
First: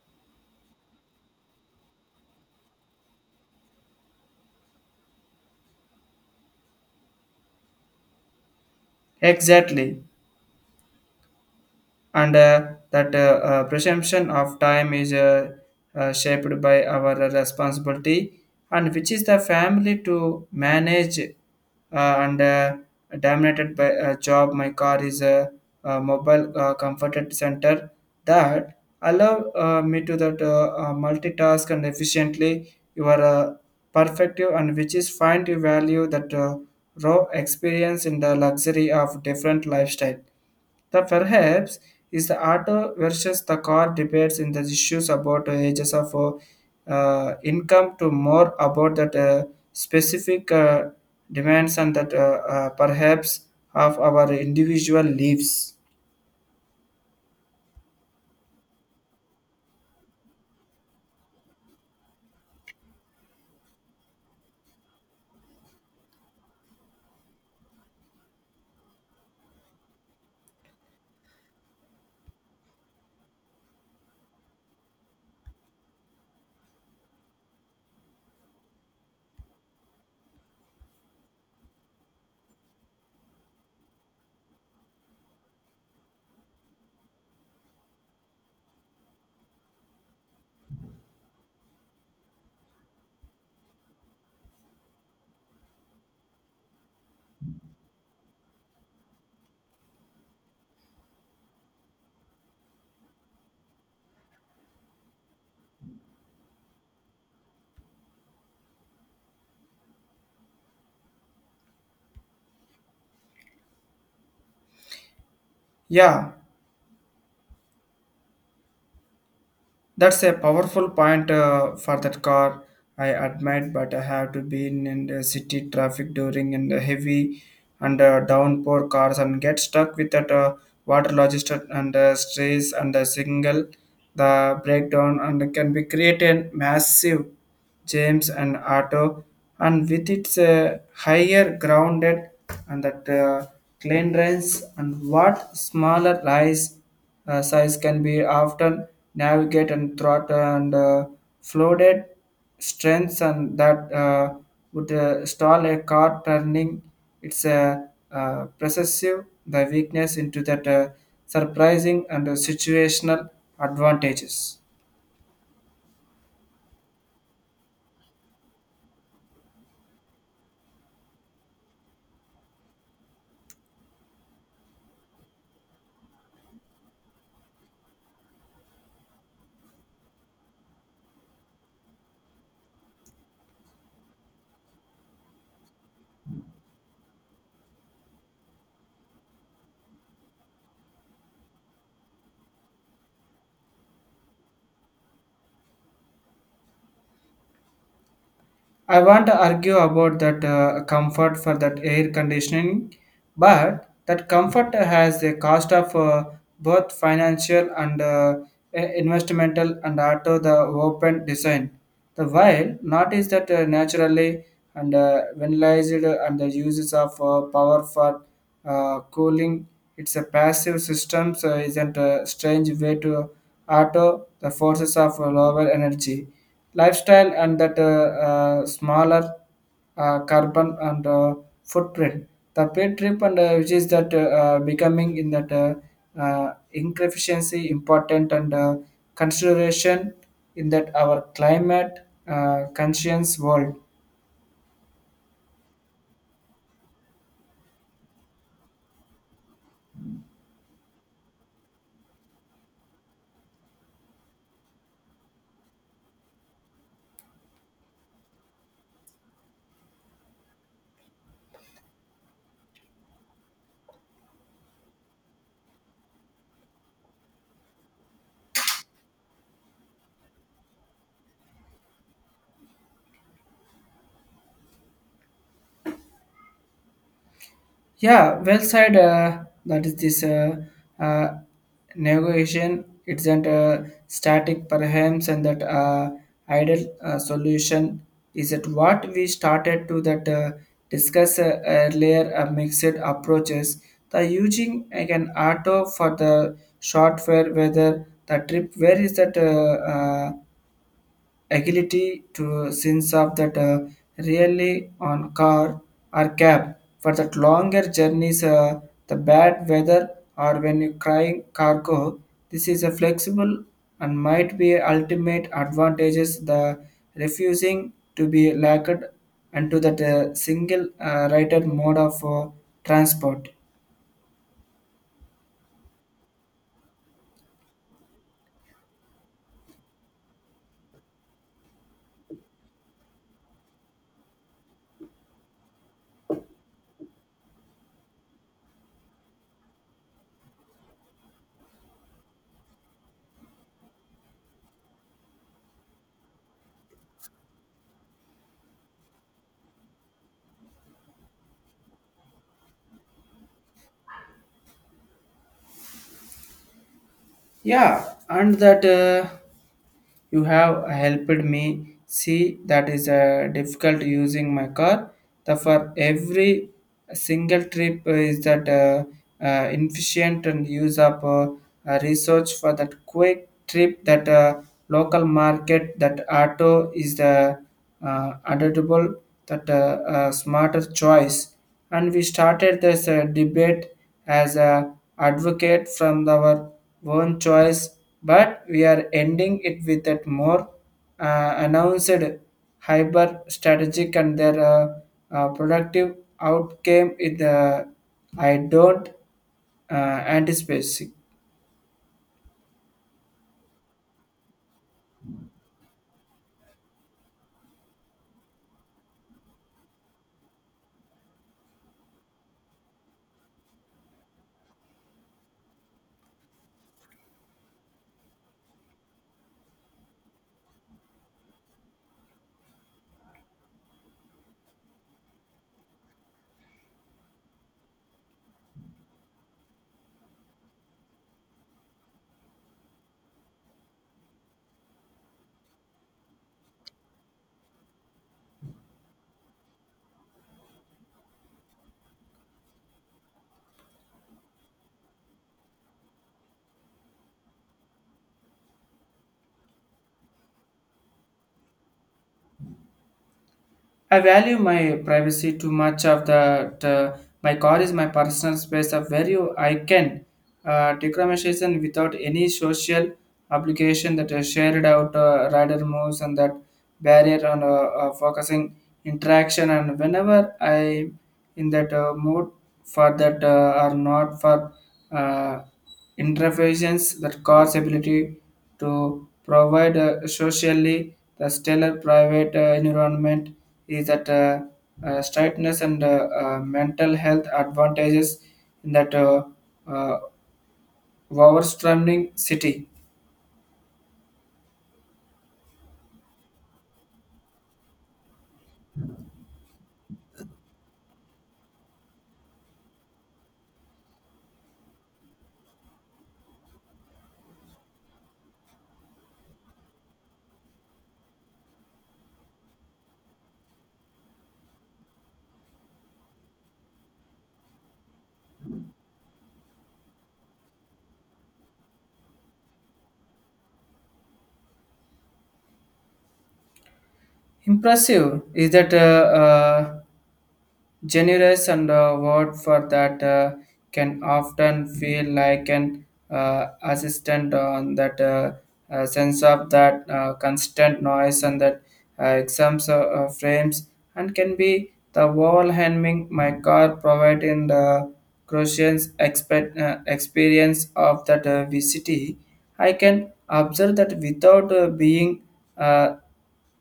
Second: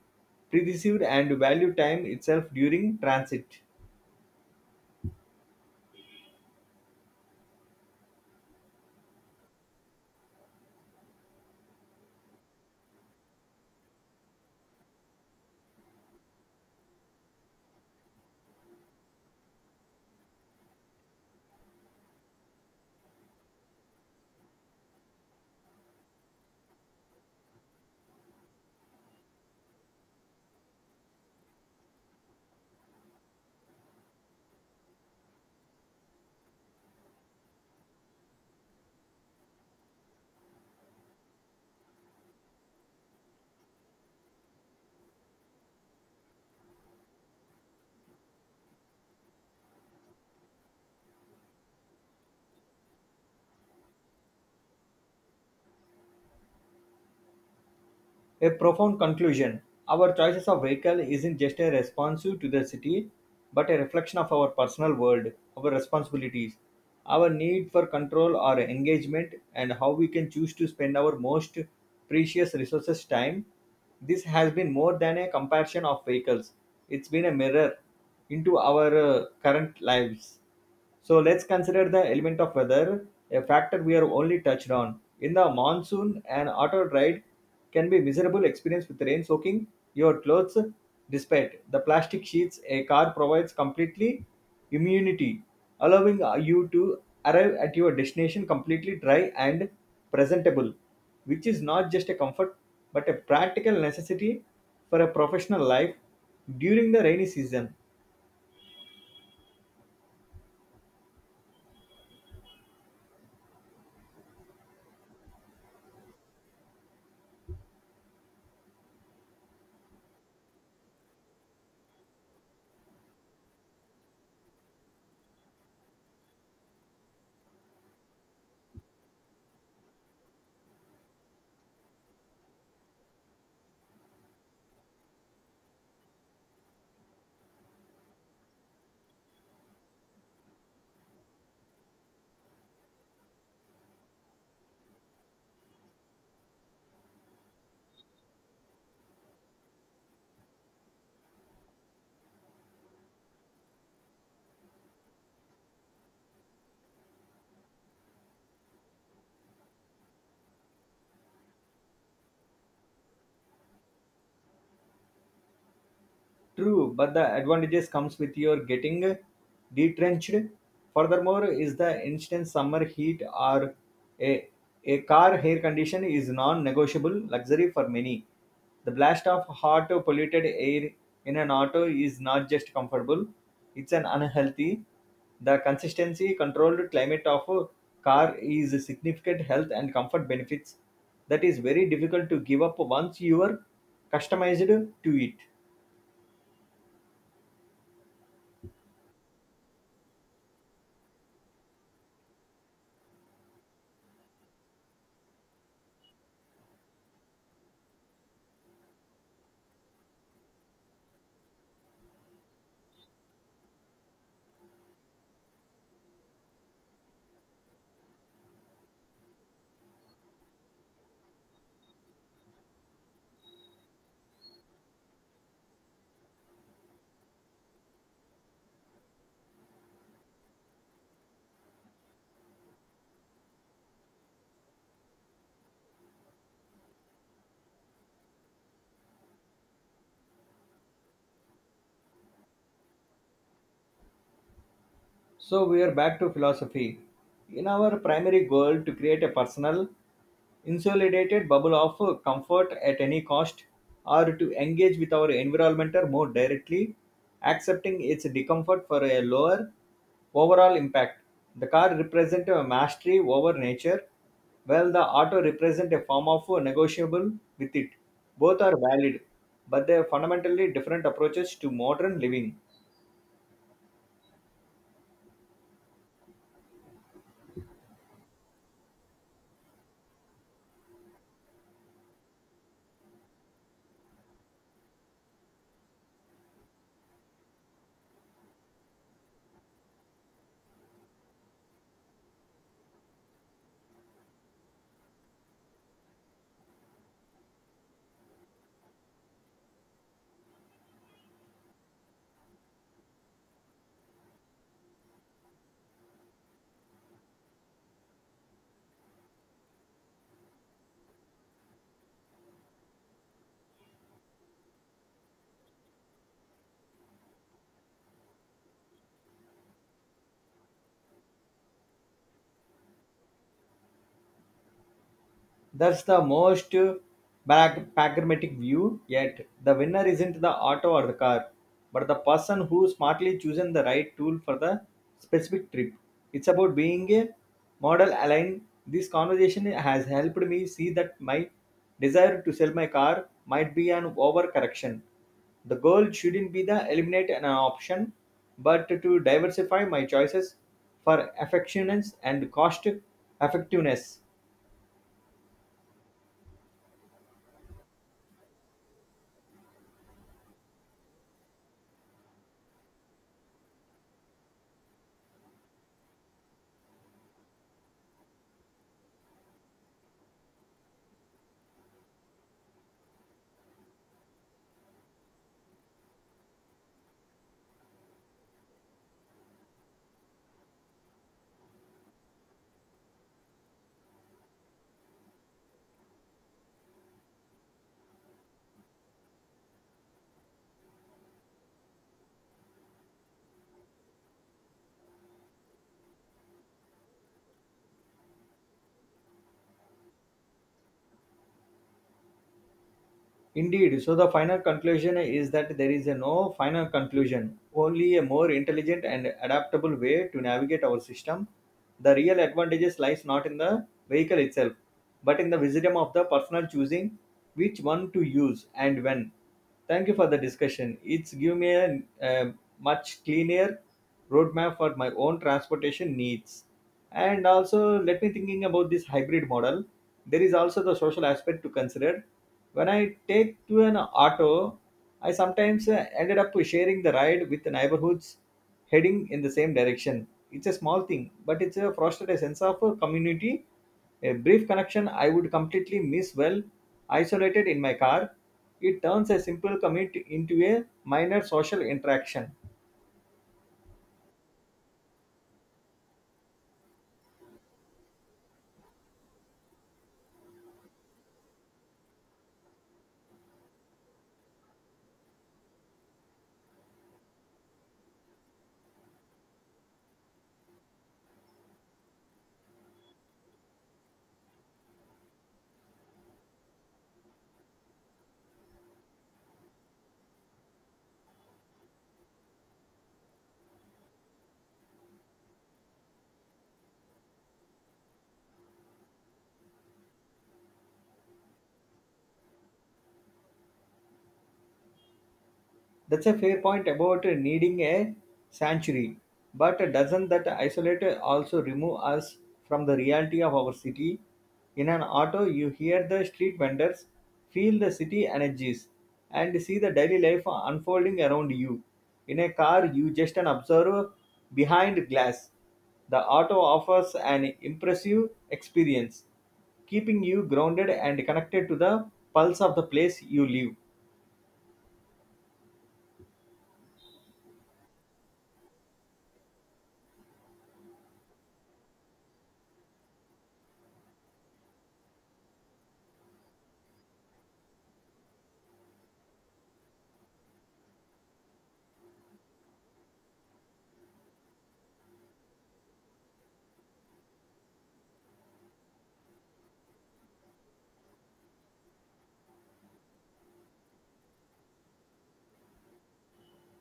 perceive and value time itself during transit.
Exactly. And that presumption of time is shaped by our responsibility and which is the family to manage and dominated by a job my car is a mobile comforted center that allow me to that multitask and efficiently your perspective and which is fine to value that raw experience in the luxury of different lifestyle. The perhaps is the auto versus the car debates in the issues about the ages of income to more about that specific demands and that perhaps of our individual lives.
A profound conclusion. Our choices of vehicle isn't just a response to the city, but a reflection of our personal world, our responsibilities, our need for control or engagement, and how we can choose to spend our most precious resources time. This has been more than a comparison of vehicles, it's been a mirror into our current lives. So let's consider the element of weather, a factor we are only touched on. In the monsoon, an auto ride can be miserable experience with rain soaking your clothes despite the plastic sheets a car provides completely immunity, allowing you to arrive at your destination completely dry and presentable, which is not just a comfort but a practical necessity for a professional life during the rainy season.
Yeah, that's a powerful point for that car. I admit, but I have to be in the city traffic during in the heavy and downpour cars and get stuck with that water logistics and stress and the single the breakdown and can be create a massive James and Otto, and with its higher grounded and that cleanliness and what smaller lies size can be often navigate and thought and floated strengths and that would stall a car turning its possessive the weakness into that surprising and situational advantages.
True, but the advantages comes with your getting detrenched. Furthermore, is the instant summer heat or a, a car air condition is non-negotiable luxury for many. The blast of hot polluted air in an auto is not just comfortable, it's an unhealthy. The consistency controlled climate of a car is a significant health and comfort benefits that is very difficult to give up once you are customized to it.
I want to argue about that comfort for that air conditioning, but that comfort has a cost of both financial and investmental and auto the open design. The while not is that naturally and vandalized and the uses of power for cooling. It's a passive system, so isn't a strange way to auto, the forces of lower energy, lifestyle, and that smaller carbon and footprint. The paid trip and which is that becoming in that inefficiency important and consideration in that our climate conscious world.
So we are back to philosophy. In our primary goal to create a personal, insulated bubble of comfort at any cost, or to engage with our environment more directly, accepting its discomfort for a lower overall impact. The car represents a mastery over nature, while the auto represents a form of negotiable with it. Both are valid, but they are fundamentally different approaches to modern living.
Yeah, well said. That is this uh, negotiation. It's not a static, perhaps, and that ideal solution is that what we started to that discuss earlier. Mixed approaches. The using like an auto for the short fare, whether the trip where is that ability to sense of that really on car or cab for that longer journeys the bad weather or when you crying cargo this is a flexible and might be ultimate advantages the refusing to be lacked and to that single rider mode of transport.
That's the most pragmatic view yet. The winner isn't the auto or the car, but the person who smartly chosen the right tool for the specific trip. It's about being a model aligned. This conversation has helped me see that my desire to sell my car might be an overcorrection. The goal shouldn't be the eliminate an option, but to diversify my choices for affections and cost effectiveness.
Yeah, and that you have helped me see that is difficult using my car. The for every single trip is that efficient and use up research for that quick trip that local market that auto is the adaptable that smarter choice and we started this debate as a advocate from our own choice but we are ending it with a more announced hyper strategic and their productive outcome in the I don't uh, anticipate.
Indeed, so the final conclusion is that there is a no final conclusion, only a more intelligent and adaptable way to navigate our system. The real advantages lies not in the vehicle itself, but in the wisdom of the personal choosing which one to use and when. Thank you for the discussion. It's give me a much cleaner roadmap for my own transportation needs. And also, let me thinking about this hybrid model. There is also the social aspect to consider when I take to an auto, I sometimes ended up sharing the ride with the neighborhoods heading in the same direction. It's a small thing, but it's a fostered a sense of community, a brief connection I would completely miss well isolated in my car. It turns a simple commute into a minor social interaction.
I value my privacy too much of that. My car is my personal space of where you, I can decrementation without any social obligation that is shared out rider moves and that barrier on focusing interaction and whenever I in that mood for that or not for uh, interference that car's ability to provide a socially the stellar private environment is that straightness and mental health advantages in that uh, overwhelming city.
That's a fair point about needing a sanctuary. But doesn't that isolate also remove us from the reality of our city? In an auto, you hear the street vendors, feel the city energies, and see the daily life unfolding around you. In a car, you just an observer behind glass. The auto offers an impressive experience, keeping you grounded and connected to the pulse of the place you live.
Impressive is that generous and a word for that can often feel like an assistant on that sense of that constant noise and that exams frames and can be the wall hemming my car providing the crucial experience of that VCT. I can observe that without being uh,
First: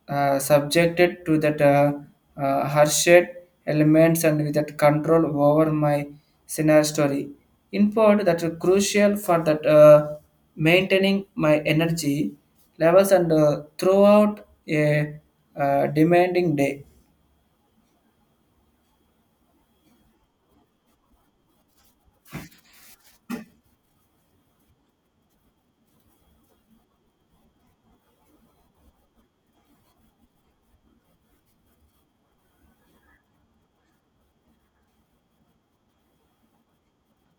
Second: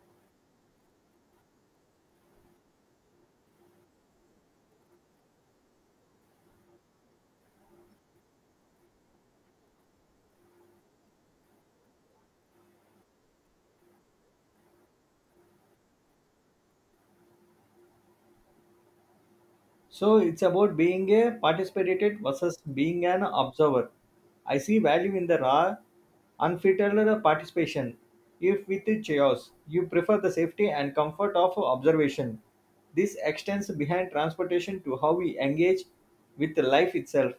subjected to that harshed elements and with that control over my scenario story. In part, that's crucial for that maintaining my energy levels and throughout a demanding day.
So it's about being a participated versus being an observer. I see value in the raw, unfiltered participation. If with the chaos, you prefer the safety and comfort of observation. This extends behind transportation to how we engage with life itself.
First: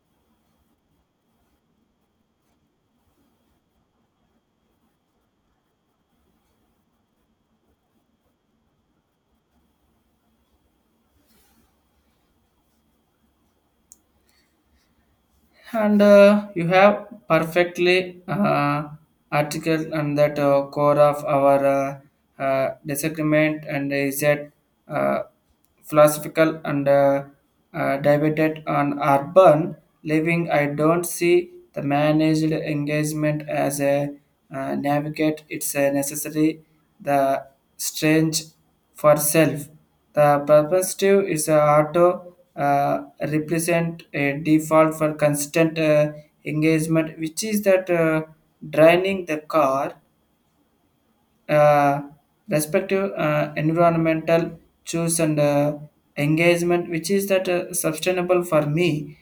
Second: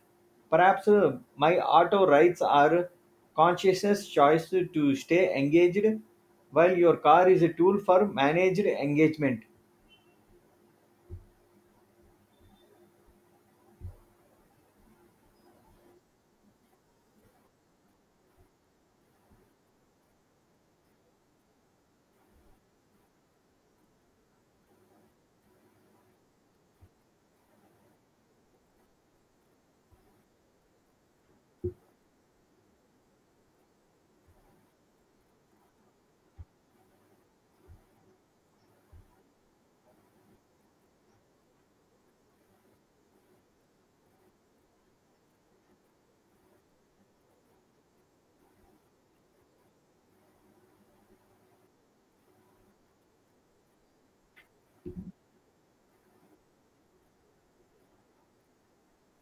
Perhaps my auto rides are consciousness choice to stay engaged, while your car is a tool for managed engagement.
And you have perfectly article on that core of our disagreement and is that uh, philosophical and debated on urban living. I don't see the managed engagement as a navigate it's a necessary the strange for self the perspective is a auto represent a default for constant engagement, which is that draining the car, uh, respective environmental choice and engagement, which is that sustainable for me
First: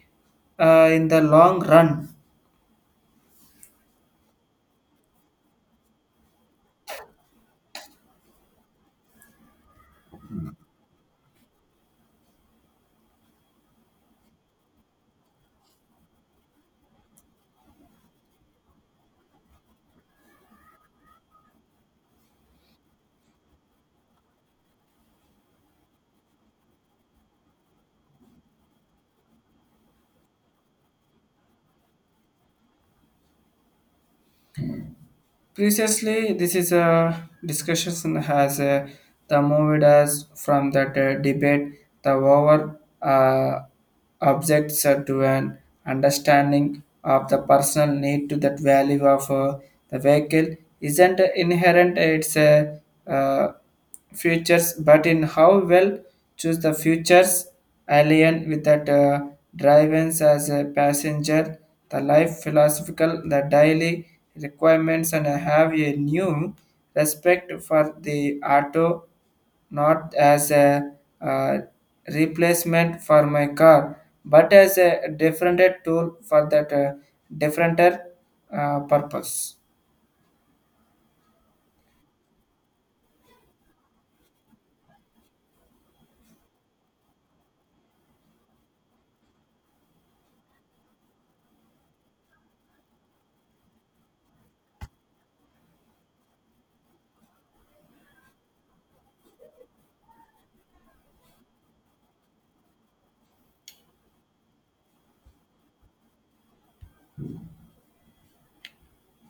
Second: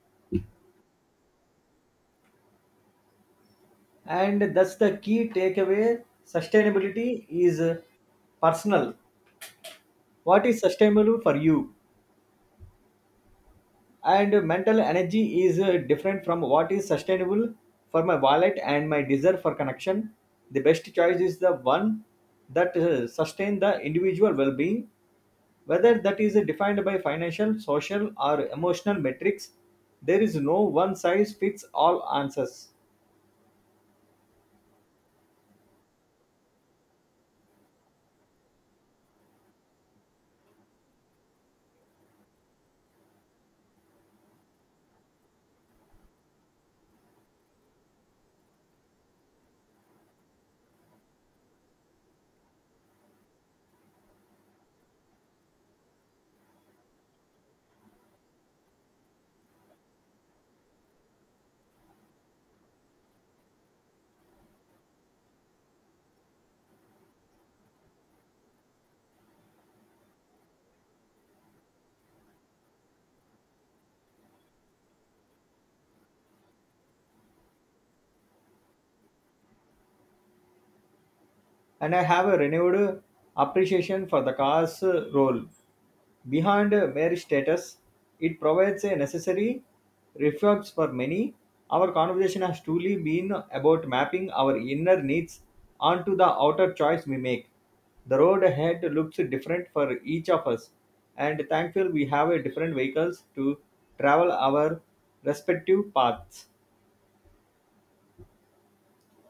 in the long run.
And that's the key takeaway. Sustainability is personal. What is sustainable for you? And mental energy is different from what is sustainable for my wallet and my desire for connection. The best choice is the one that sustain the individual well-being, whether that is defined by financial, social, or emotional metrics. There is no one size fits all answers.
Previously, this is a discussion has the moved us from that debate, the over objects to an understanding of the personal need to that value of the vehicle isn't inherent. It's a uh, futures, but in how well choose the futures alien with that drive-ins as a passenger, the life philosophical, the daily requirements, and have a new respect for the auto, not as a uh, replacement for my car, but as a different tool for that different purpose.
And I have a renewed appreciation for the car's role. Behind mere status, it provides a necessary refuge for many. Our conversation has truly been about mapping our inner needs onto the outer choice we make. The road ahead looks different for each of us, and thankful we have a different vehicles to travel our respective paths.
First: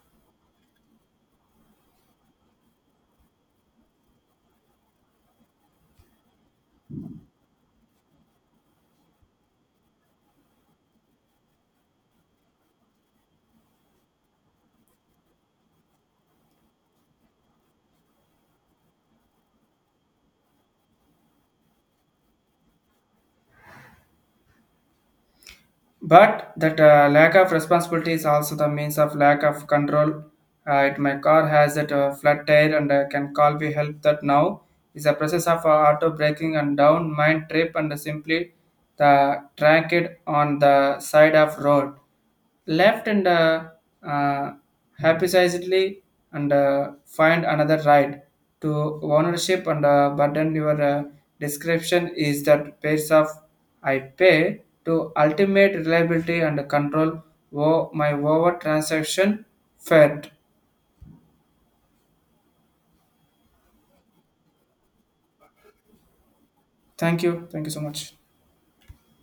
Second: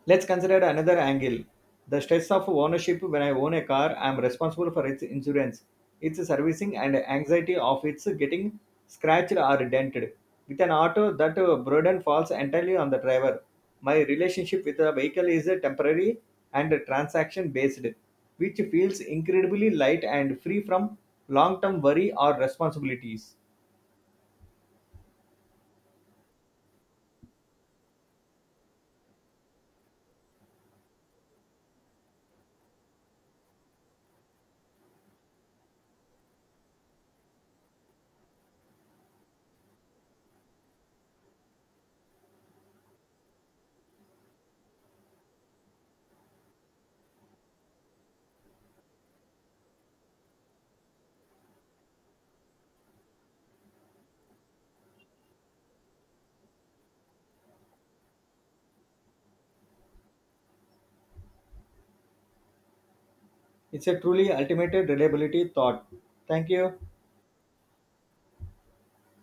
Let's consider another angle the stress of ownership. When I own a car, I am responsible for its insurance, its servicing, and anxiety of its getting scratched or dented. With an auto, that burden falls entirely on the driver. My relationship with the vehicle is temporary and transaction based, which feels incredibly light and free from long term worry or responsibilities.
But that lack of responsibility is also the means of lack of control. It, my car has that flat tire and can call we help that now is a process of auto braking and down mind trip and simply the track it on the side of road left and uh, haphazardly and find another ride to ownership and burden, your description is that pace of I pay to ultimate reliability and control my over transaction fed.
It's a truly ultimate reliability thought. Thank you.
Thank you. Thank you so much.